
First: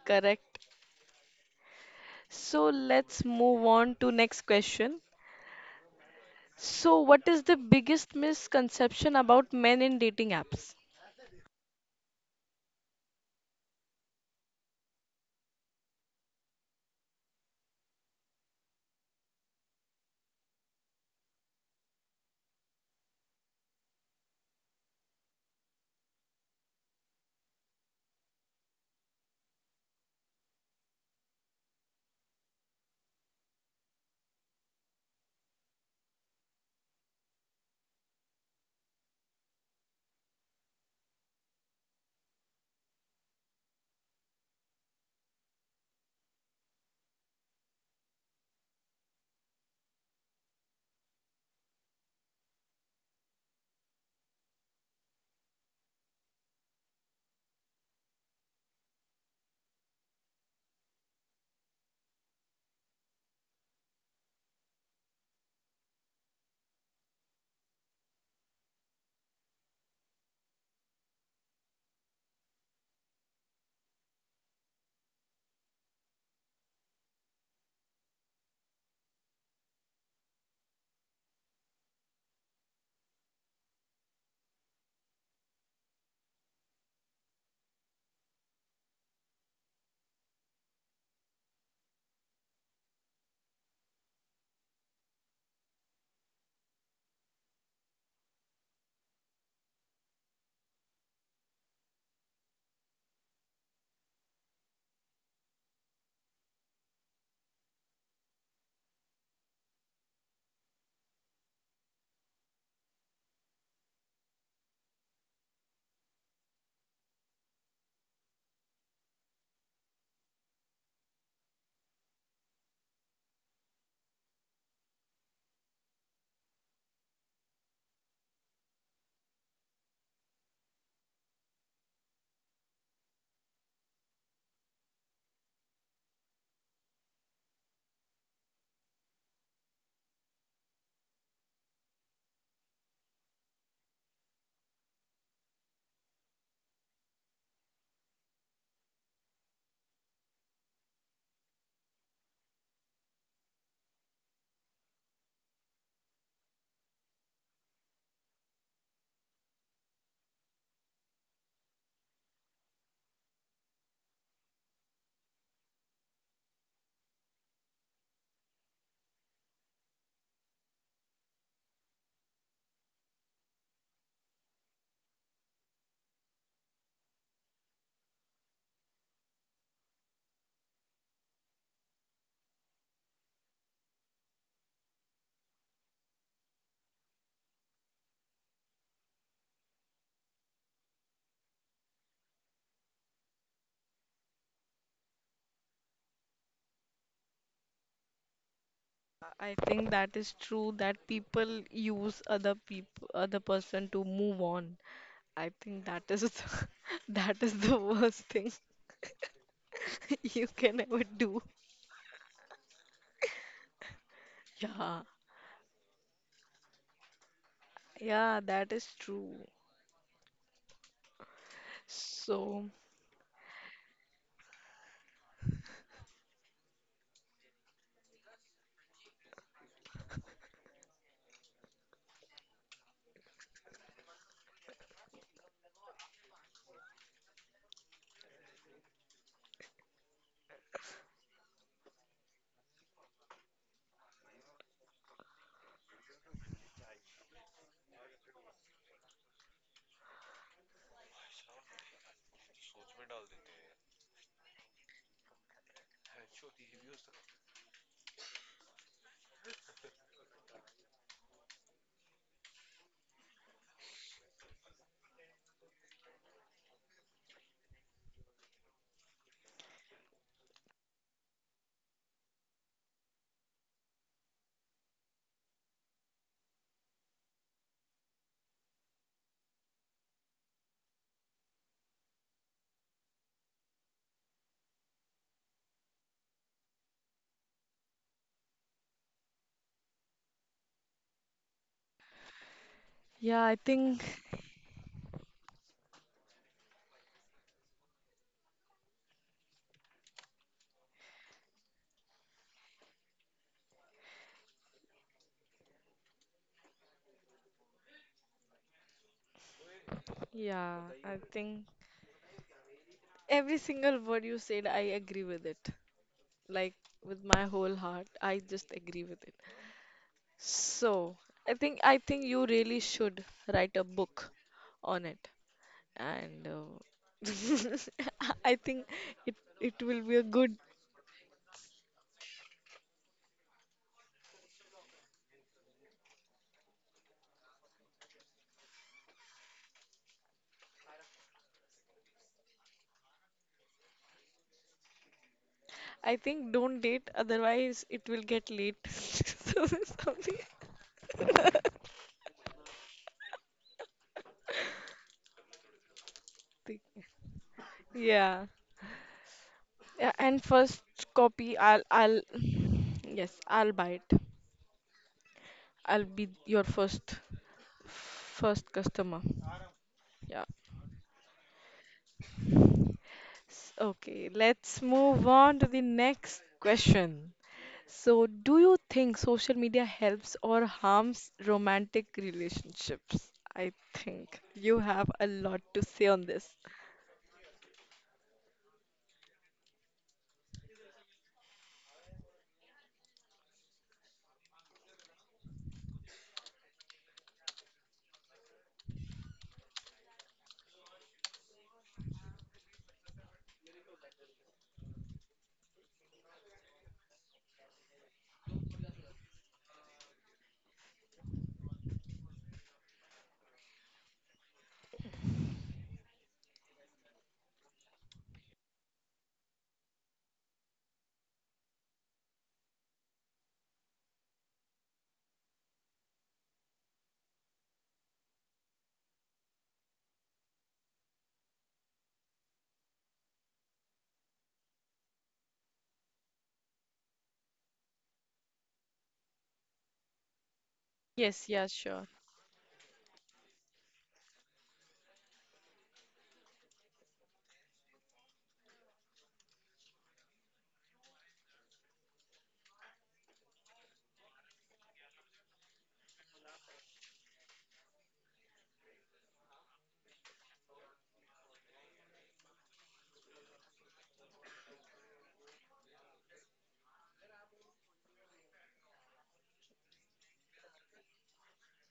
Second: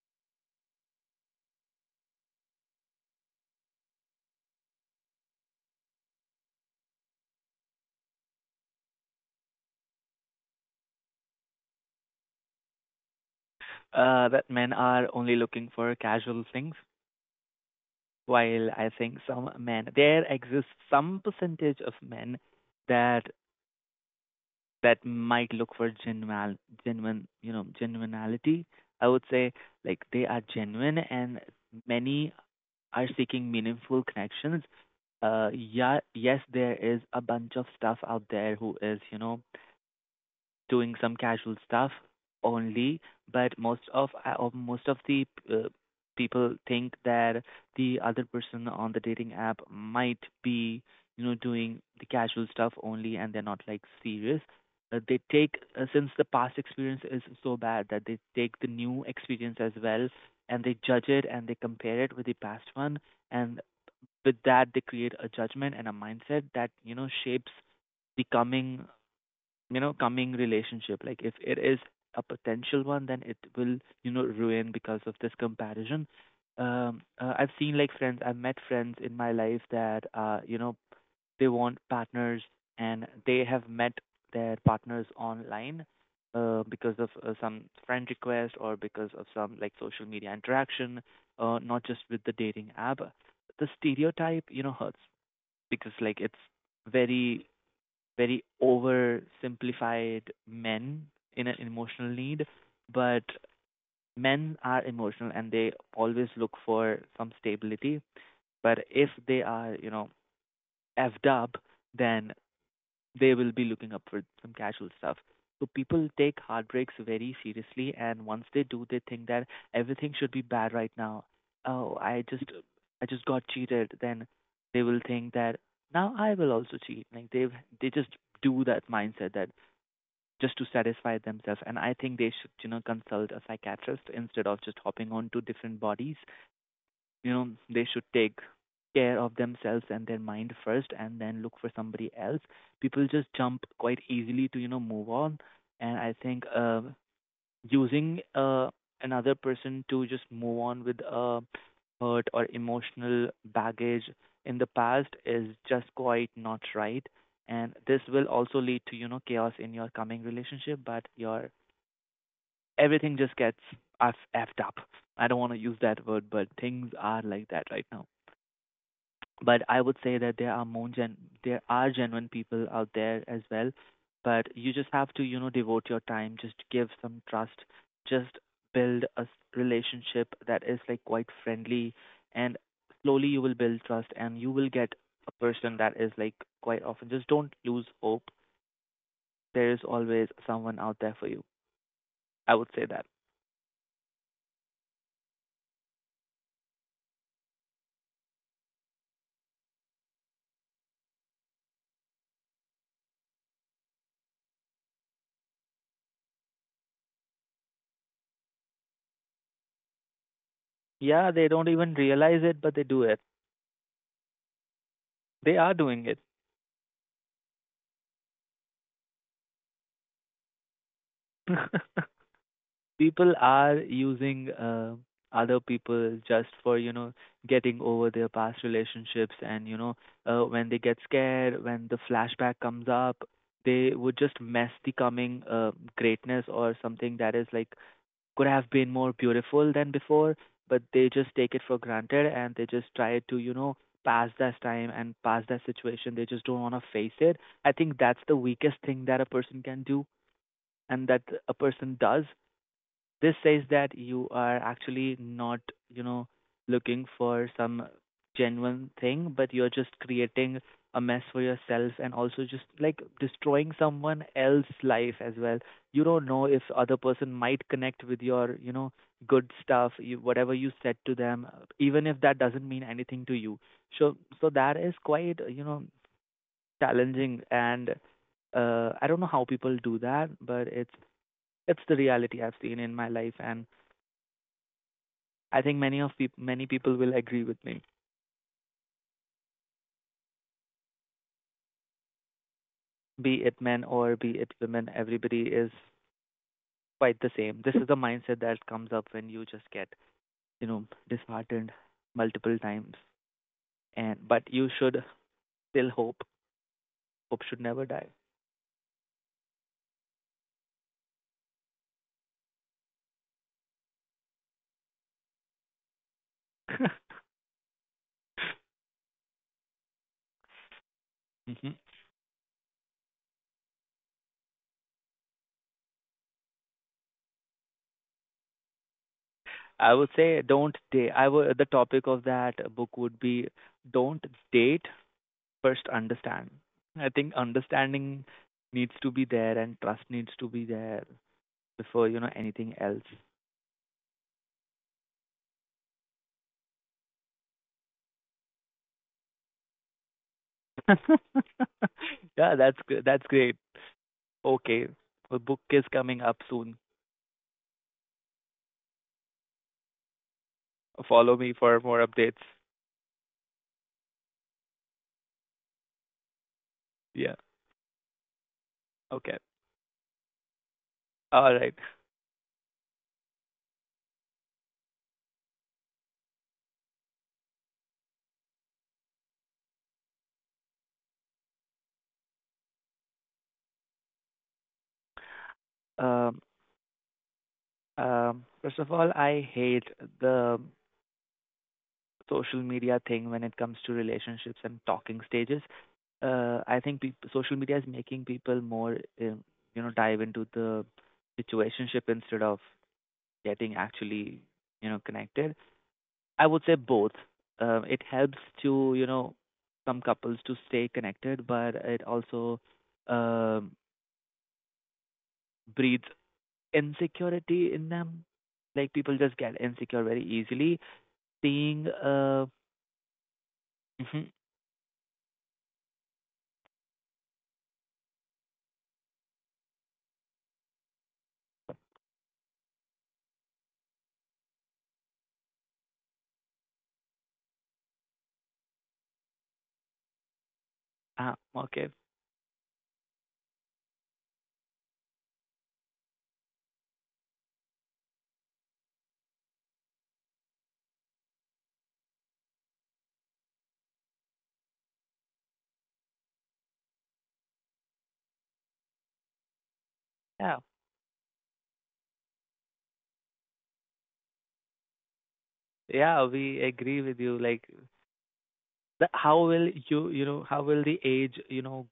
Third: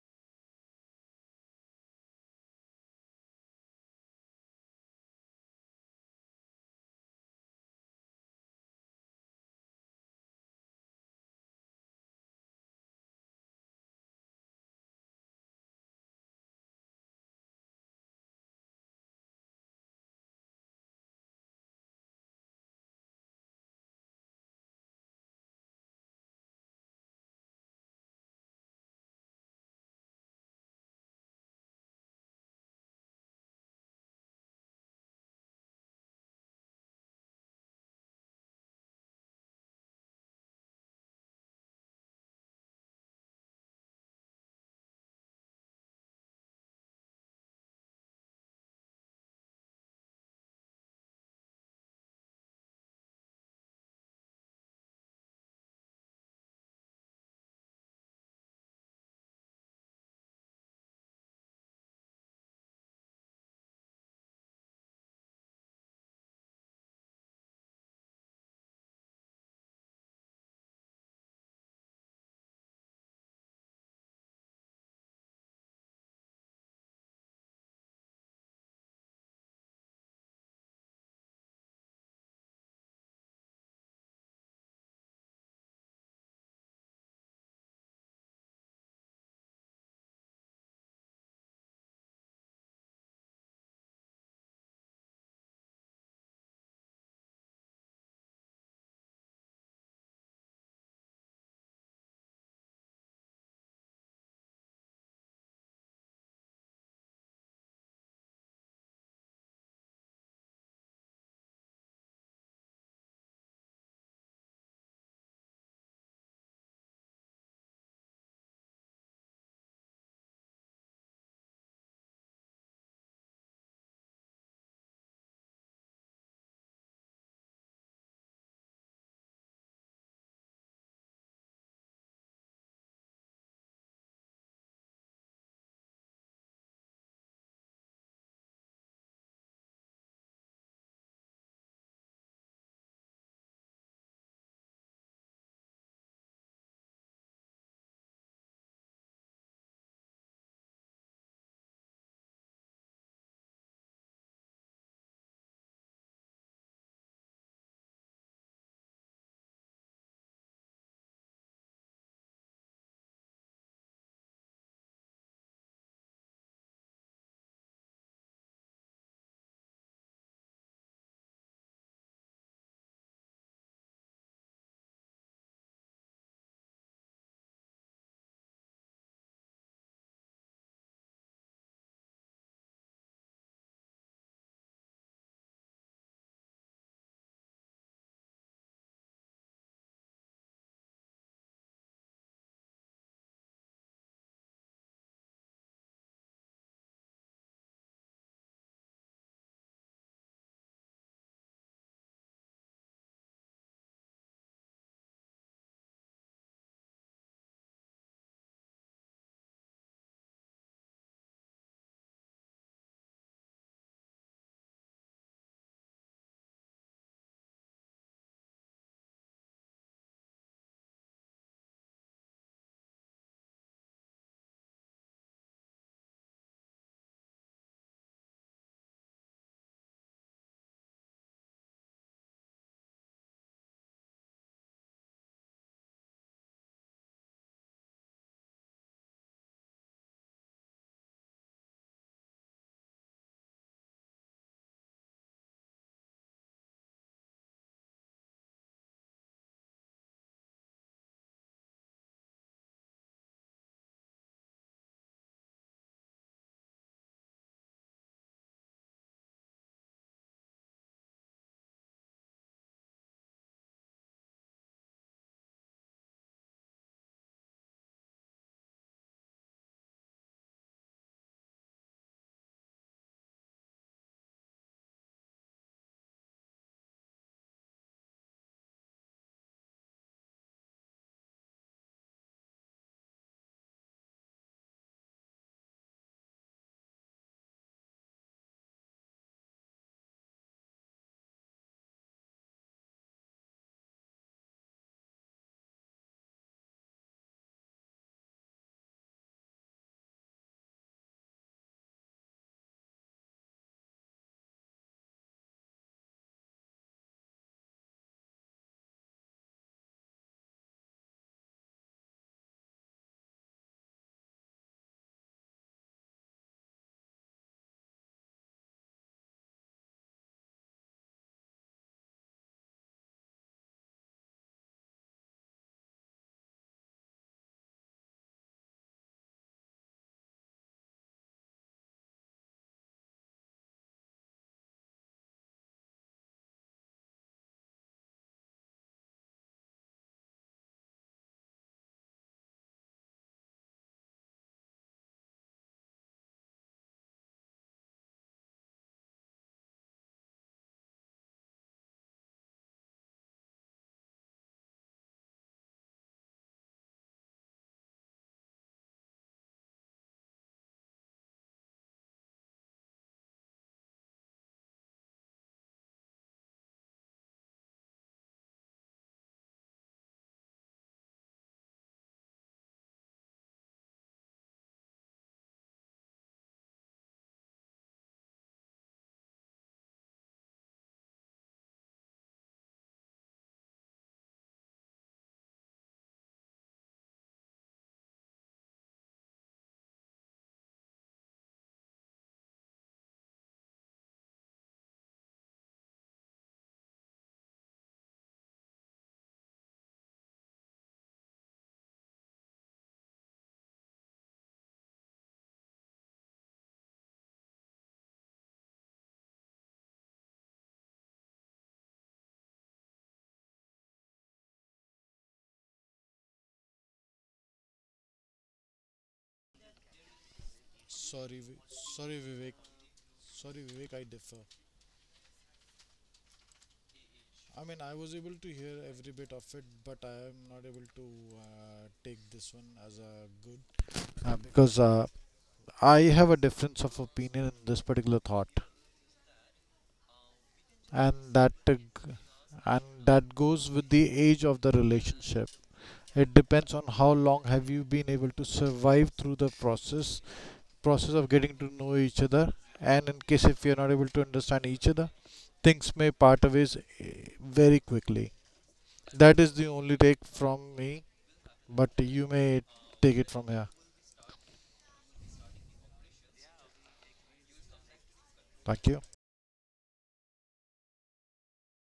Speaker 1: correct. So let's move on to next question. So what is the biggest misconception about men in dating apps?
Speaker 2: Uh, that men are only looking for casual things, while I think some men, there exists some percentage of men that that might look for genuine, genuine, you know, genuinity. I would say like they are genuine, and many are seeking meaningful connections. Uh, yeah, yes, there is a bunch of stuff out there who is, you know, doing some casual stuff only, but most of I- of- most of the uh, people think that the other person on the dating app might be, you know, doing the casual stuff only, and they're not like serious. Uh, they take uh, since the past experience is so bad, that they take the new experience as well, and they judge it and they compare it with the past one, and with that they create a judgment and a mindset that, you know, shapes the coming, you know coming relationship. Like if it is a potential one, then it will, you know, ruin because of this comparison. um uh, I've seen like friends, I've met friends in my life that, uh you know, they want partners and they have met their partners online uh because of uh, some friend request or because of some like social media interaction, uh not just with the dating app. The stereotype, you know, hurts, because like it's very very oversimplified. Men in an emotional need, but men are emotional and they always look for some stability. But if they are, you know, effed up, then they will be looking up for some casual stuff. So people take heartbreaks very seriously, and once they do, they think that everything should be bad right now. Oh, I just, I just got cheated. Then they will think that now I will also cheat. Like they, they just do that mindset that just to satisfy themselves. And I think they should, you know, consult a psychiatrist instead of just hopping on to different bodies. You know, they should take care of themselves and their mind first and then look for somebody else. People just jump quite easily to, you know, move on. And I think uh, using uh, another person to just move on with a hurt or emotional baggage in the past is just quite not right, and this will also lead to, you know, chaos in your coming relationship. But your everything just gets f- effed up. I don't want to use that word, but things are like that right now. But I would say that there are more gen there are genuine people out there as well. But you just have to, you know, devote your time, just give some trust, just build a s- relationship that is like quite friendly, and slowly you will build trust and you will get a person that is like quite often. Just don't lose hope. There is always someone out there for you. I would say that.
Speaker 1: I think that is true that people use other people other person to move on. I think that is the- that is the worst thing you can ever
Speaker 2: Yeah,
Speaker 1: do.
Speaker 2: they don't even realize it, but they do it.
Speaker 1: Yeah.
Speaker 2: They are doing it.
Speaker 1: Yeah, that is true. So,
Speaker 2: People are using uh, other people just for, you know, getting over their past relationships. And you know, uh, when they get scared, when the flashback comes up, they would just mess the coming uh, greatness, or something that is like could have been more beautiful than before. But they just take it for granted and they just try to, you know, pass that time and pass that situation. They just don't want to face it. I think that's the weakest thing that a person can do, and that a person does. This says that you are actually not, you know, looking for some genuine thing, but you're just creating a mess for yourself and also just like destroying someone else's life as well. You don't know if other person might connect with your, you know, good stuff, you, whatever you said to them, even if that doesn't mean anything to you. So, so that is quite, you know, challenging. And uh, I don't know how people do that, but it's it's the reality I've seen in my life, and I think many of peop many people will agree with me. Be
Speaker 1: yeah, I
Speaker 2: it men
Speaker 1: think
Speaker 2: or be it women, everybody is quite the same. This is the mindset that comes up when you just get, you know, disheartened multiple times. And but you should still hope. Hope should never die.
Speaker 1: yeah, I think every single word you said, I agree with it. Like with my whole heart, I just agree with it. So, I
Speaker 2: Hmm.
Speaker 1: think I think you really should write a book on it. And uh, I think it it
Speaker 2: I
Speaker 1: will
Speaker 2: would
Speaker 1: be a
Speaker 2: say
Speaker 1: good.
Speaker 2: don't date. I would The topic of that book would be, don't date, first understand. I think understanding needs to be there and trust needs to be there before you know anything else.
Speaker 1: I think don't date, otherwise it will get late. So something.
Speaker 2: Yeah, that's good. That's great. Okay. The book is coming up soon.
Speaker 1: Think- Yeah. Yeah, and first
Speaker 2: Follow me
Speaker 1: copy,
Speaker 2: for
Speaker 1: I'll,
Speaker 2: more
Speaker 1: I'll,
Speaker 2: updates.
Speaker 1: yes, I'll buy it. I'll be your first,
Speaker 2: Yeah.
Speaker 1: first customer.
Speaker 2: Okay.
Speaker 1: Yeah.
Speaker 2: All right.
Speaker 1: S- Okay, let's move on to the next question. So, do you think social media helps or harms romantic relationships? I think you have a lot to say on
Speaker 2: Um,
Speaker 1: this.
Speaker 2: um, first of all, I hate the social media thing when it comes to relationships and talking stages. Uh, I think peop social media is making people more, um, you know, dive into the situationship instead of getting actually, you know, connected. I would say both. Uh, it helps to, you know, some couples to stay connected, but it also um, breeds insecurity in them. Like people just get insecure very easily. Seeing, uh, mhm,
Speaker 3: uh, Because uh, I have a difference of opinion in this particular thought, and
Speaker 2: ah,
Speaker 1: Yes,
Speaker 3: that
Speaker 1: yeah,
Speaker 3: uh,
Speaker 2: okay,
Speaker 1: sure.
Speaker 3: and that goes with the age of the relationship. It depends on how long have you been able to survive through the process process of getting to know each other, and in case if you're not able to understand each other, things may part ways eh, very quickly. That is the only take
Speaker 2: yeah,
Speaker 3: from me, but you may take it from here.
Speaker 2: yeah, we agree with you. Like,
Speaker 3: Thank you.
Speaker 2: the, how will you, you know, how will the age, you know,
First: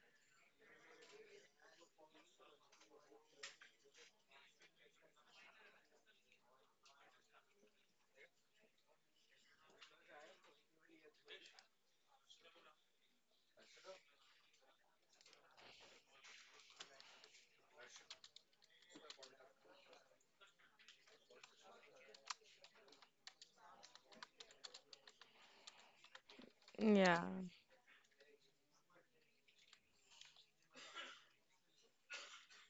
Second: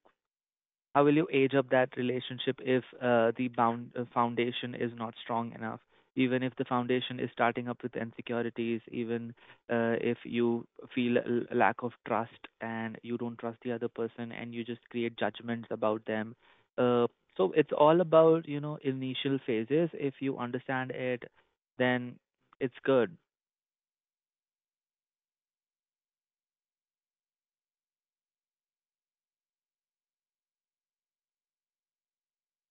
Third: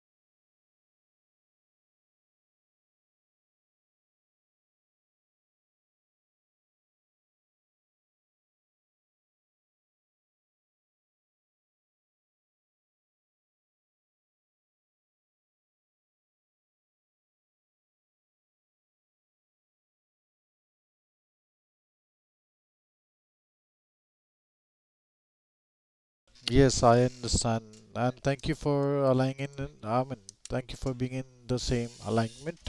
Speaker 2: how will you age up that relationship if uh, the bound uh, foundation is not strong enough, even if the foundation is starting up with insecurities. Even uh, if you feel a l- lack of trust and you don't trust the other person and you just create judgments about them, uh, so it's all about, you know, initial phases. If you understand it, then it's good.
Speaker 3: Yes, I
Speaker 1: Yeah.
Speaker 3: understand. And thank you for aligning in. I mean, thank you for being in the same alignment.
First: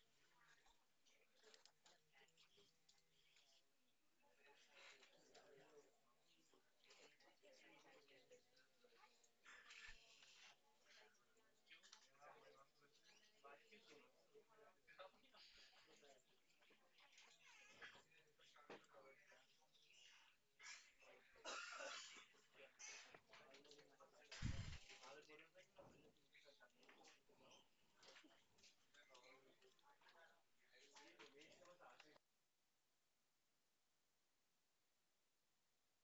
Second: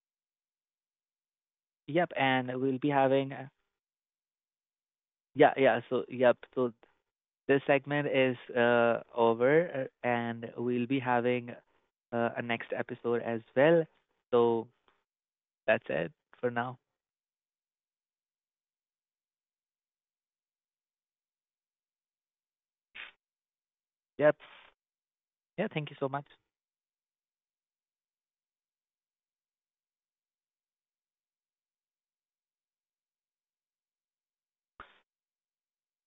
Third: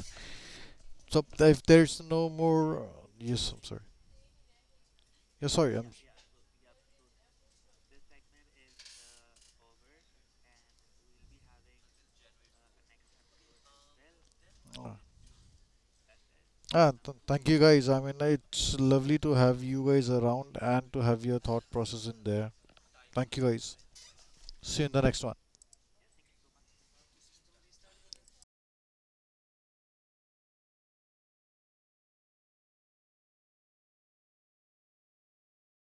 Speaker 3: So if there's
Speaker 2: Yep,
Speaker 3: no
Speaker 2: and we'll
Speaker 3: more,
Speaker 2: be having uh,
Speaker 3: yes, I'm sorry. Yeah,
Speaker 2: yeah
Speaker 3: sorry.
Speaker 2: yeah
Speaker 3: I'm,
Speaker 2: so yep so this segment is uh, over, uh, and we'll be having uh, a next episode as well. So that's it for now.
Speaker 3: ah, th- thank you guys. I mean, it's lovely to have you guys around and to have your thought process in there. Thank you guys.
Speaker 2: Yep.
Speaker 3: See you in the next one.
Speaker 2: Yeah, thank you so much.